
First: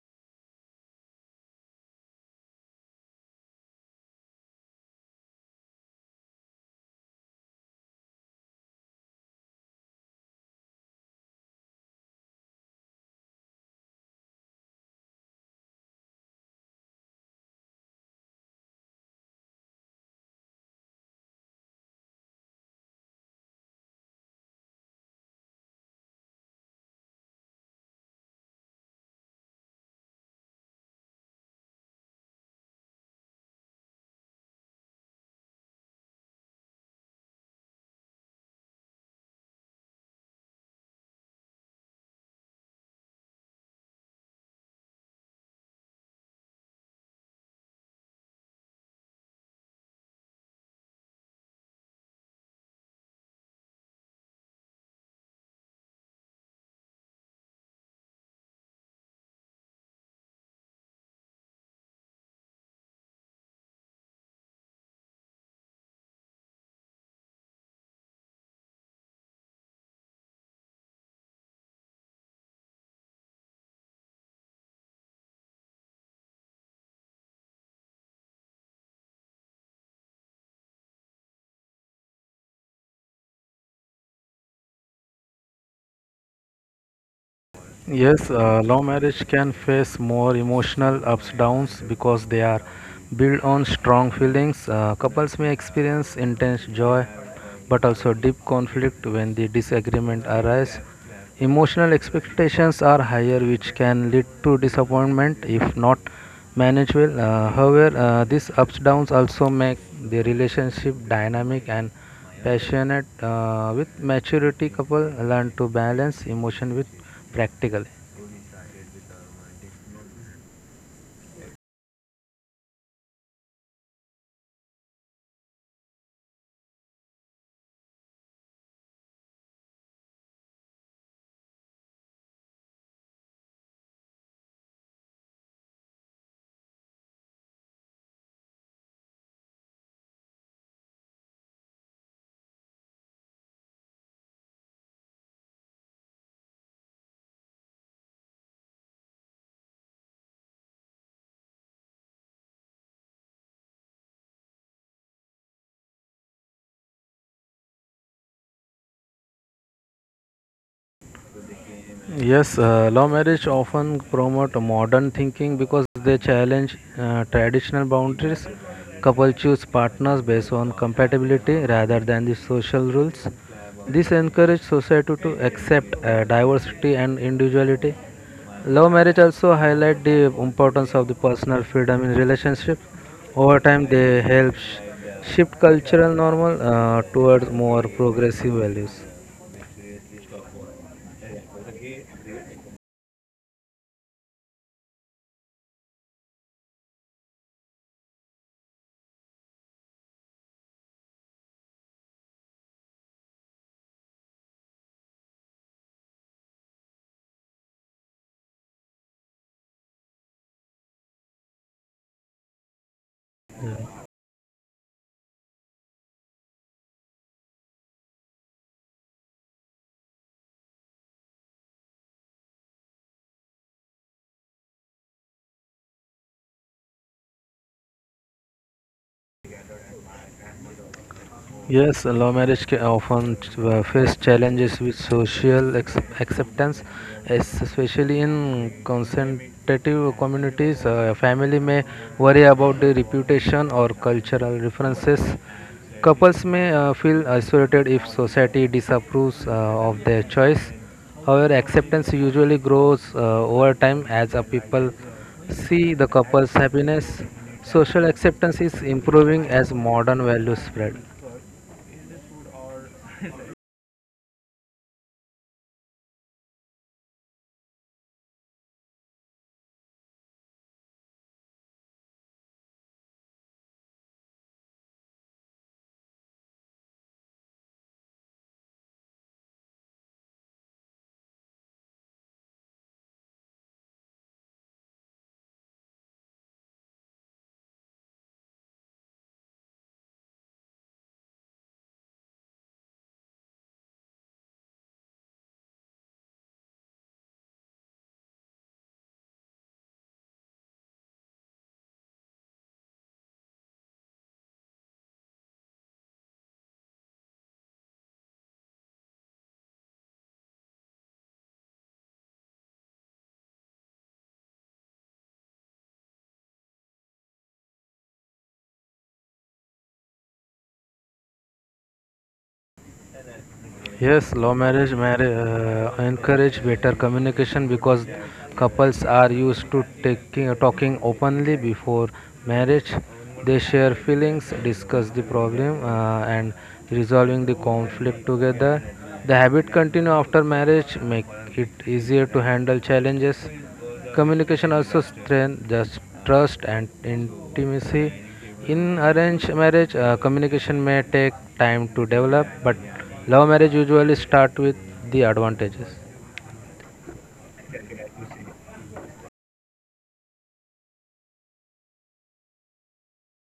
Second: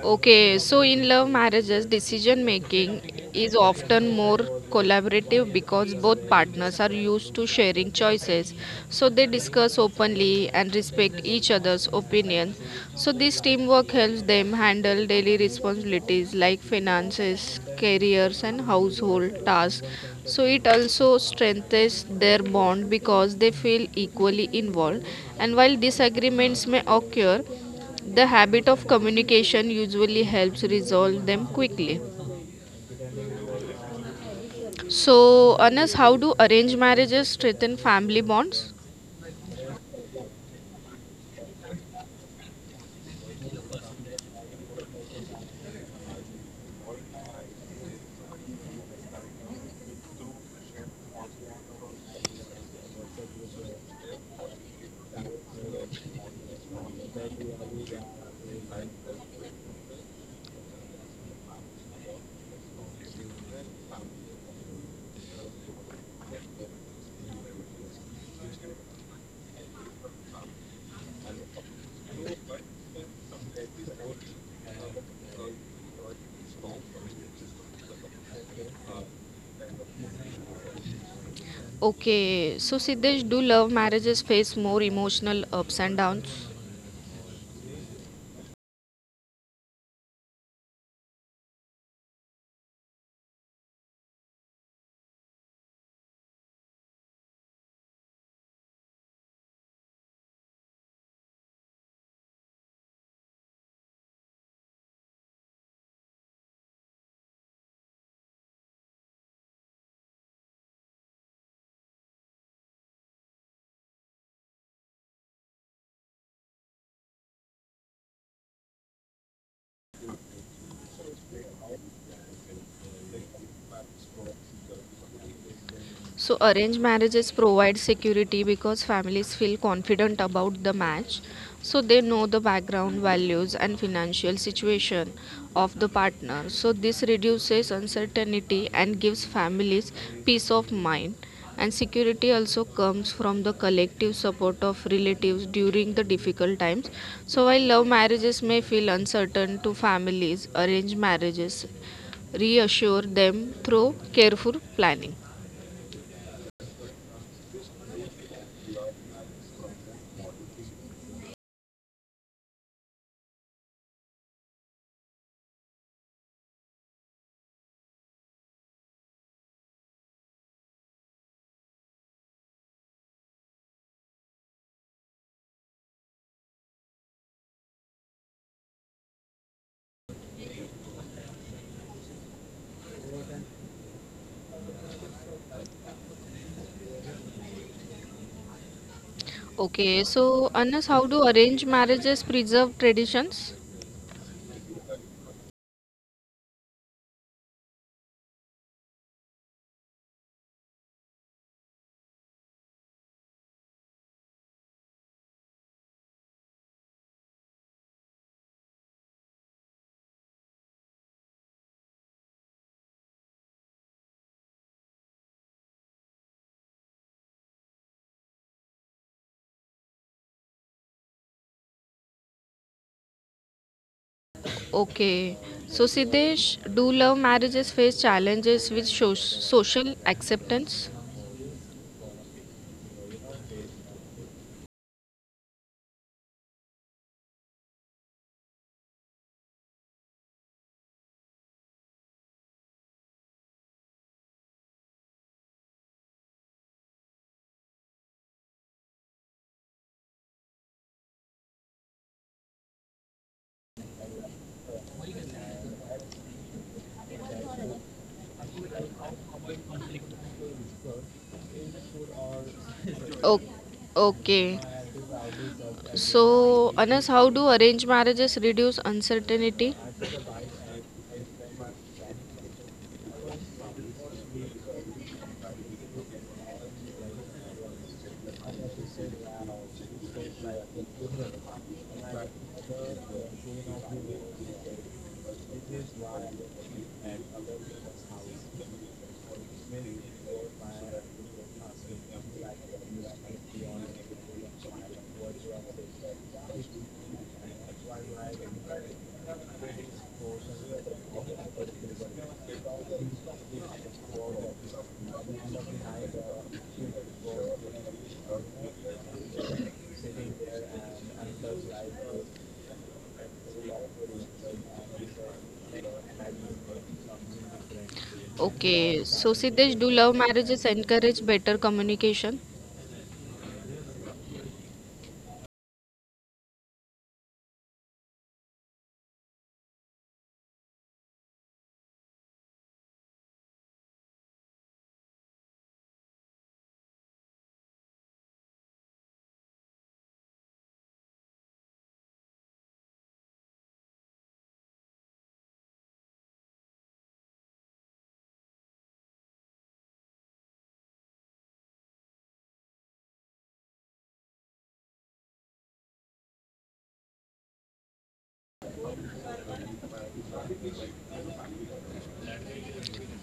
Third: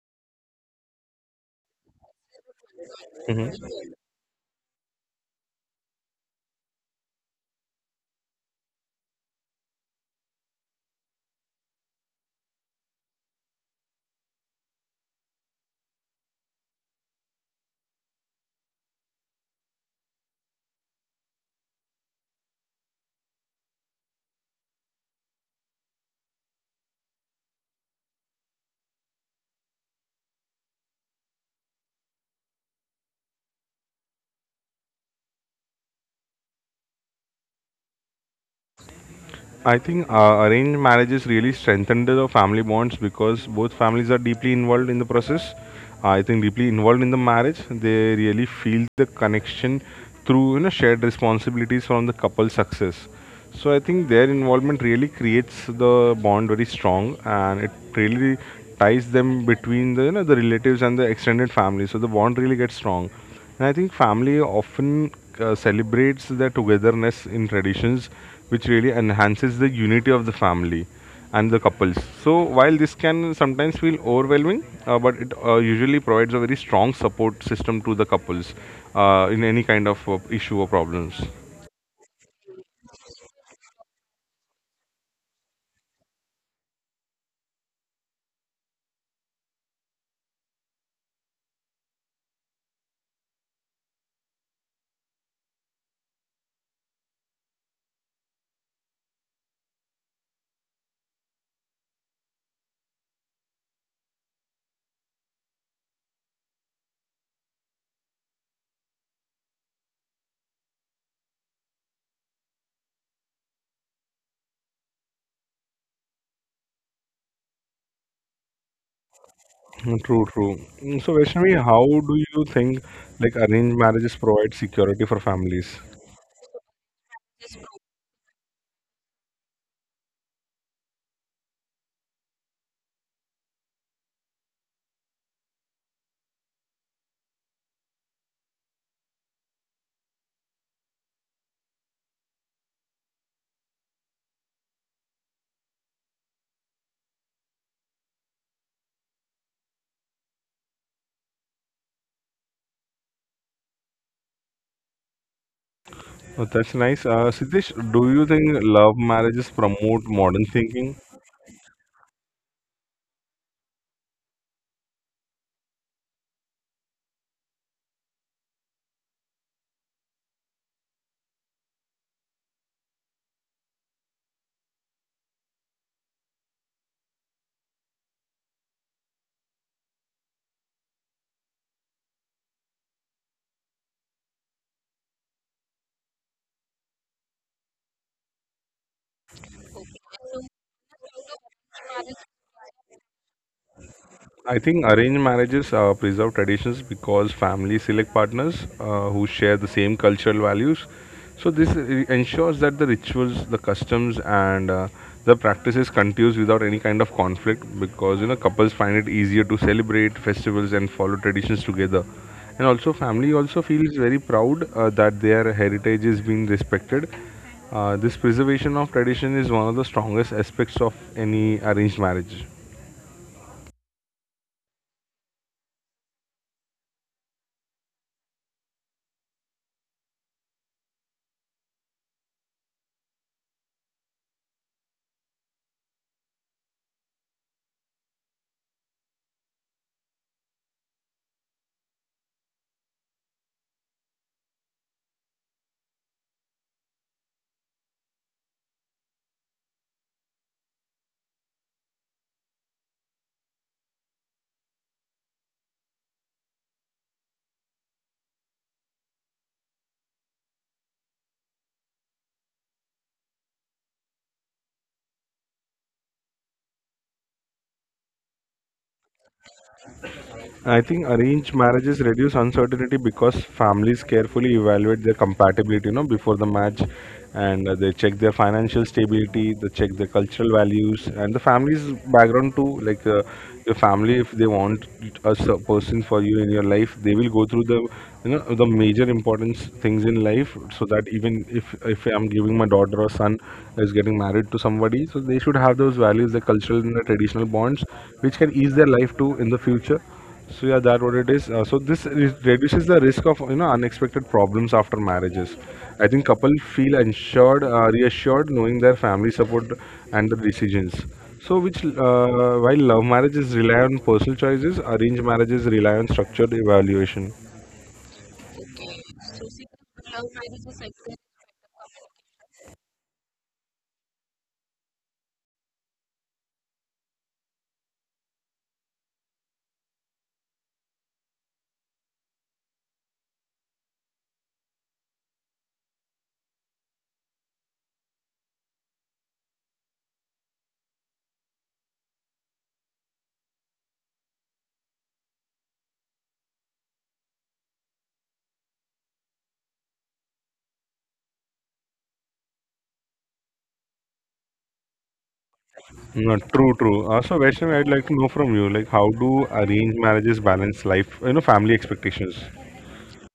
Speaker 2: Okay, so in love marriages, decision making
Speaker 1: think?
Speaker 2: is often more collaborative because both partners are used to sharing choices. So they discuss openly and respect each other's opinion. So this teamwork helps them handle daily responsibilities like finances, careers, and household tasks. So it also strengthens their bond because they feel equally involved. And while disagreements may occur, the habit of communication usually helps resolve them quickly. So, Anas, how do arranged marriages strengthen family bonds?
Speaker 1: I think arranged marriages really strengthen the family bonds because both families are deeply involved in the process. I think deeply involved in the marriage, they really feel the connection through you know shared responsibilities from the couple's success. So I think their involvement really creates the bond very strong, and it really ties them between the you know the relatives and the extended family. So the bond really gets strong. And I think family often celebrates their togetherness in traditions, which really enhances the unity of the family and the couples. So, while this can sometimes feel overwhelming, but it usually provides a very strong support system to the couples in any kind of issue or problems.
Speaker 2: Okay, so Siddesh, do love marriages face more emotional ups and downs?
Speaker 3: Yes, love marriage can face more emotional ups downs because they are built on strong feelings. Couples may experience intense joy, but also deep conflict when the disagreement arises. Emotional expectations are higher, which can lead to disappointment if not managed well. However, these ups downs also make the relationship dynamic and passionate. With maturity, couple learn to balance emotion with practical.
Speaker 1: Mm, true, true. Mm, so, Vaishnavi, how do you think like arranged marriages provide security for families?
Speaker 2: So, arranged marriages provide security because families feel confident about the match. So, they know the background, values, and financial situation of the partner. So, this reduces uncertainty and gives families peace of mind. And security also comes from the collective support of relatives during the difficult times. So, while love marriages may feel uncertain to families, arranged marriages reassure them through careful planning.
Speaker 1: Oh, that's nice. Siddesh, do you think love marriages promote modern thinking?
Speaker 3: Yes, law marriage often promote modern thinking because they challenge traditional boundaries. Couple choose partners based on compatibility rather than the social rules. This encourage society to accept diversity and individuality. Love marriage also highlight the importance of the personal freedom in relationship. Over time, they help shift cultural normal towards more progressive values.
Speaker 2: Okay, so Anas, how do arranged marriages preserve traditions?
Speaker 1: I think arranged marriages preserve traditions because families select partners who share the same cultural values. So this ensures that the rituals, the customs, and the practices continues without any kind of conflict because you know couples find it easier to celebrate festivals and follow traditions together. And also, family also feels very proud that their heritage is being respected. This preservation of tradition is one of the strongest aspects of any arranged marriage.
Speaker 2: Okay, so Siddesh, do love marriages face challenges with social acceptance?
Speaker 3: Yes, love marriage often face challenges with social acceptance, especially in conservative communities. Family may worry about the reputation or cultural references. Couples may feel isolated if society disapproves of their choice. However, acceptance usually grows over time as a people see the couple's happiness. Social acceptance is improving as modern values spread.
Speaker 2: O- okay, so Anas, how do arranged marriages reduce uncertainty?
Speaker 1: I think arranged marriages reduce uncertainty because families carefully evaluate their compatibility, you know, before the match, and they check their financial stability, they check their cultural values, and the family's background too. Like your family, if they want a person for you in your life, they will go through the, you know, the major importance things in life, so that even if I'm giving my daughter or son is getting married to somebody, so they should have those values, the cultural and the traditional bonds, which can ease their life too in the future. So yeah, that what it is. So this reduces the risk of you know unexpected problems after marriages. I think couple feel ensured, reassured, knowing their family support and the decisions. So which while love marriages rely on personal choices, arranged marriages rely on structured evaluation.
Speaker 2: Okay, so Siddesh, do love marriages encourage better communication?
Speaker 3: Yes, law marriage encourage better communication because couples are used to taking talking openly before marriage. They share feelings, discuss the problem, and resolving the conflict together. The habit continue after marriage, make it easier to handle challenges. Communication also strengthens trust and intimacy. In arranged marriage, communication may take time to develop, but love marriage usually start with the advantages.
Speaker 1: No, true, true. So Vaishnavi, I'd like to know from you, like how do arranged marriages balance life, you know, family expectations?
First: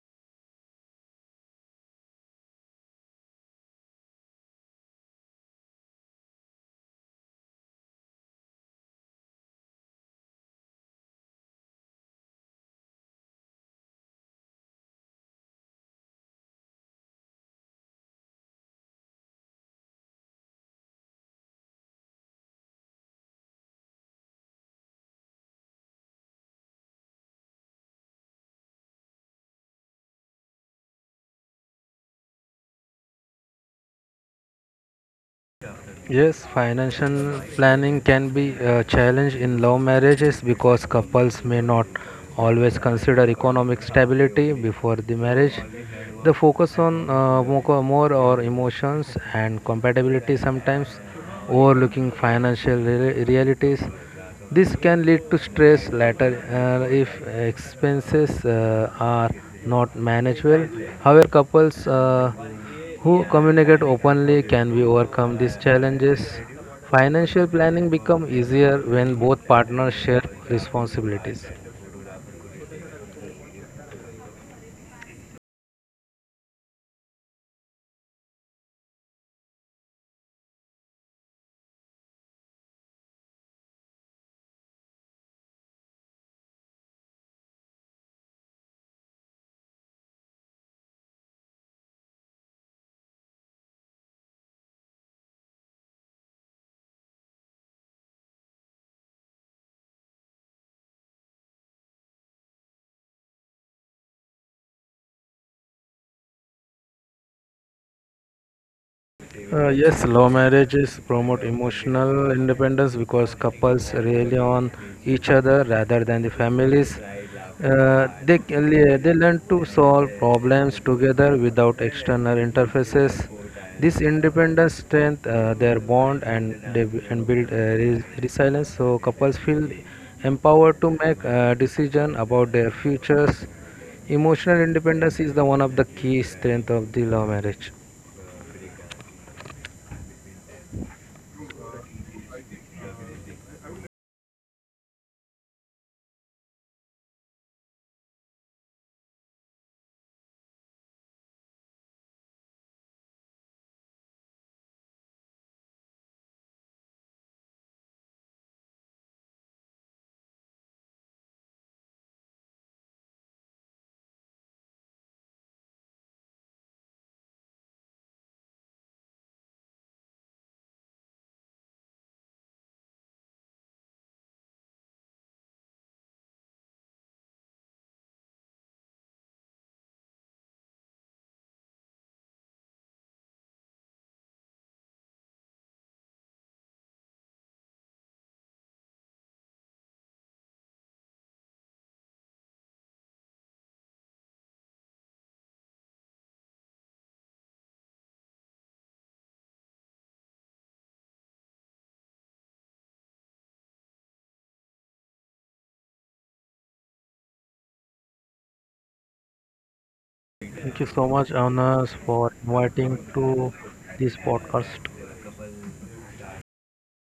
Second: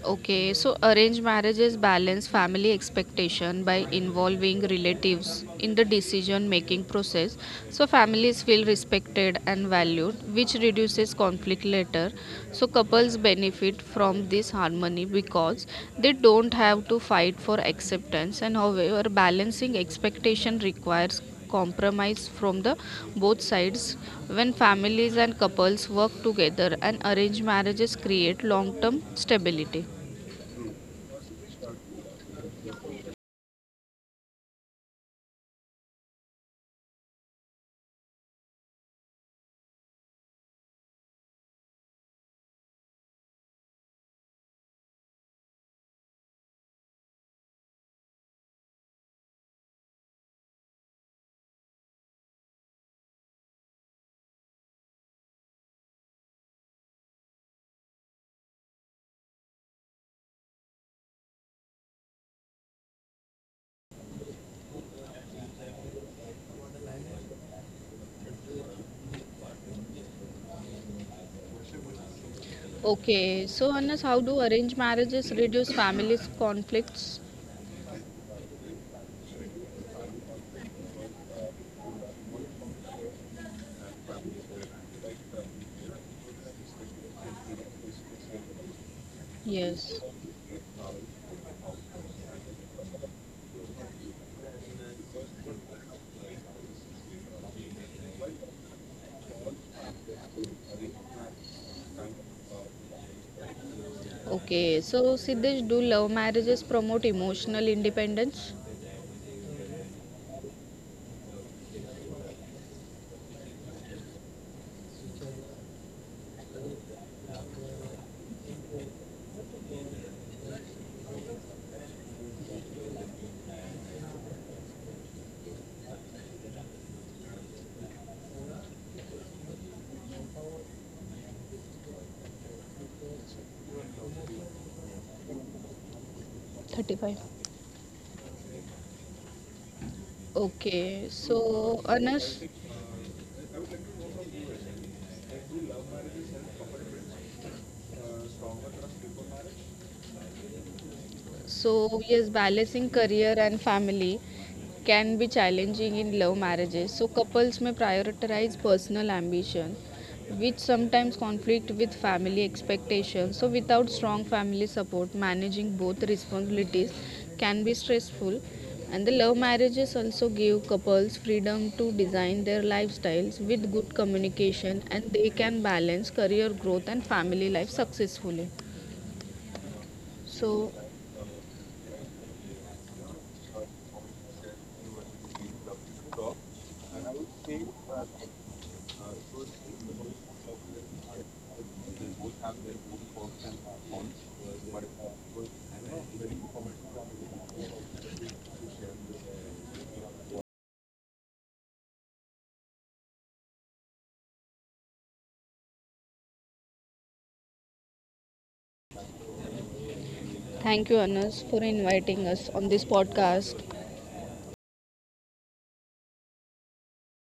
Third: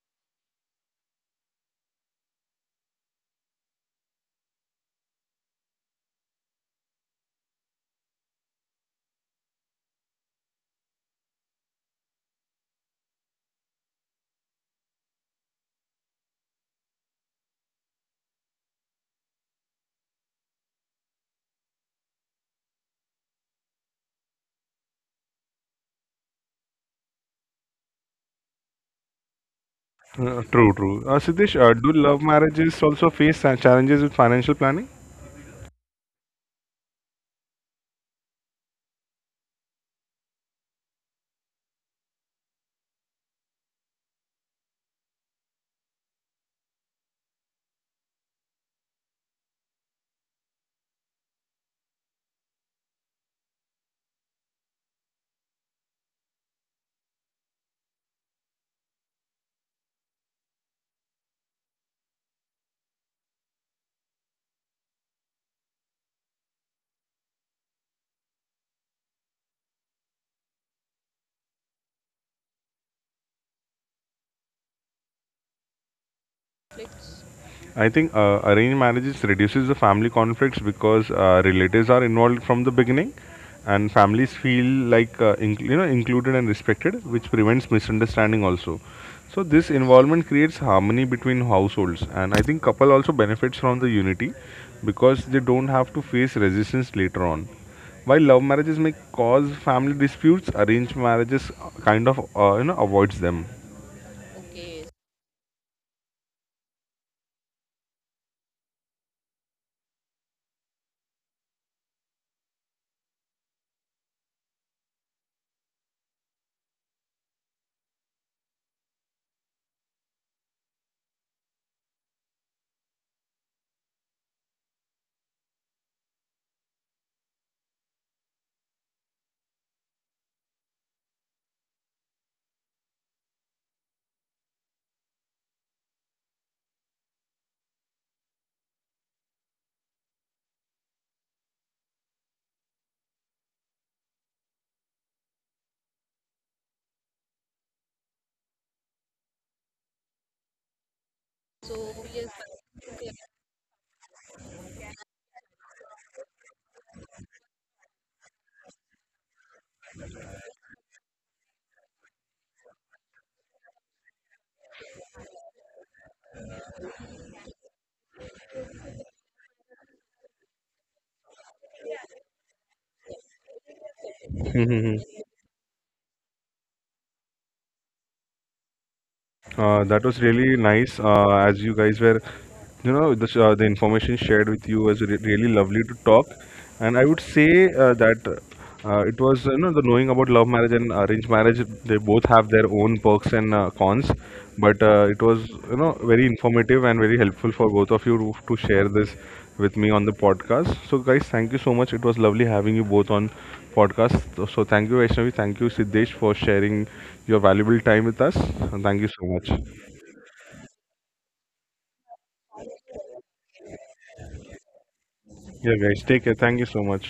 Speaker 2: Okay, so arranged marriages balance family expectation by involving relatives in the decision making process, so families feel respected and valued, which reduces conflict later. So couples benefit from this harmony because they don't have to fight for acceptance, and however balancing expectation requires compromise from the both sides. When families and couples work together and arranged marriages create long term stability.
Speaker 1: True, true. Siddesh, do love marriages also face challenges with financial planning?
Speaker 3: Yes, financial planning can be a challenge in love marriages because couples may not always consider economic stability before the marriage. They focus on more or emotions and compatibility sometimes, overlooking financial realities. This can lead to stress later if expenses are not managed well. However, couples who communicate openly can we overcome these challenges. Financial planning become easier when both partners share responsibilities.
Speaker 2: Okay, so Anas, how do arranged marriages reduce family conflicts?
Speaker 1: I think arranged marriages reduces the family conflicts because relatives are involved from the beginning, and families feel like included and respected, which prevents misunderstanding also. So this
Speaker 2: Yes.
Speaker 1: involvement creates harmony between households, and I think couple also benefits from the unity because they don't have to face resistance later on. While love marriages may cause family disputes, arranged marriages kind of avoids them.
Speaker 2: Okay, so Siddesh, do love marriages promote emotional independence?
Speaker 3: Yes, love marriages promote emotional independence because couples rely on each other rather than the families. They learn to solve problems together without external interfaces. This independence strengthens their bond and build resilience. So couples feel empowered to make decision about their futures. Emotional independence is the one of the key strength of the
Speaker 2: 35.
Speaker 3: love marriage.
Speaker 2: Okay, so Anas, so, yes, balancing career and family can be challenging in love marriages. So, couples may prioritize personal ambition, which sometimes conflict with family expectations. So, without strong family support, managing both responsibilities can be stressful. And the love marriages also give couples freedom to design their lifestyles with good communication and they can balance career growth and family life successfully.
Speaker 1: That was really
Speaker 2: So,
Speaker 1: nice. As you guys were, you know, the, the information shared with you was really lovely to talk. And I would say that it was, you know, the knowing about love marriage and arranged marriage, they both have their own perks and cons. But it was, you know, very informative and very helpful for both of you to share this with me on the podcast. So guys, thank you so much. It was lovely having you both on podcast. So thank you Vaishnavi, thank you Siddesh for sharing your valuable time with us. And thank you so much.
Speaker 2: thank
Speaker 3: Thank
Speaker 2: you,
Speaker 3: you so much,
Speaker 2: Anas, for
Speaker 3: Anas,
Speaker 2: inviting
Speaker 3: for
Speaker 2: us on this
Speaker 3: inviting
Speaker 2: podcast.
Speaker 3: to this podcast.
Speaker 1: Yeah guys, take care. Thank you so much.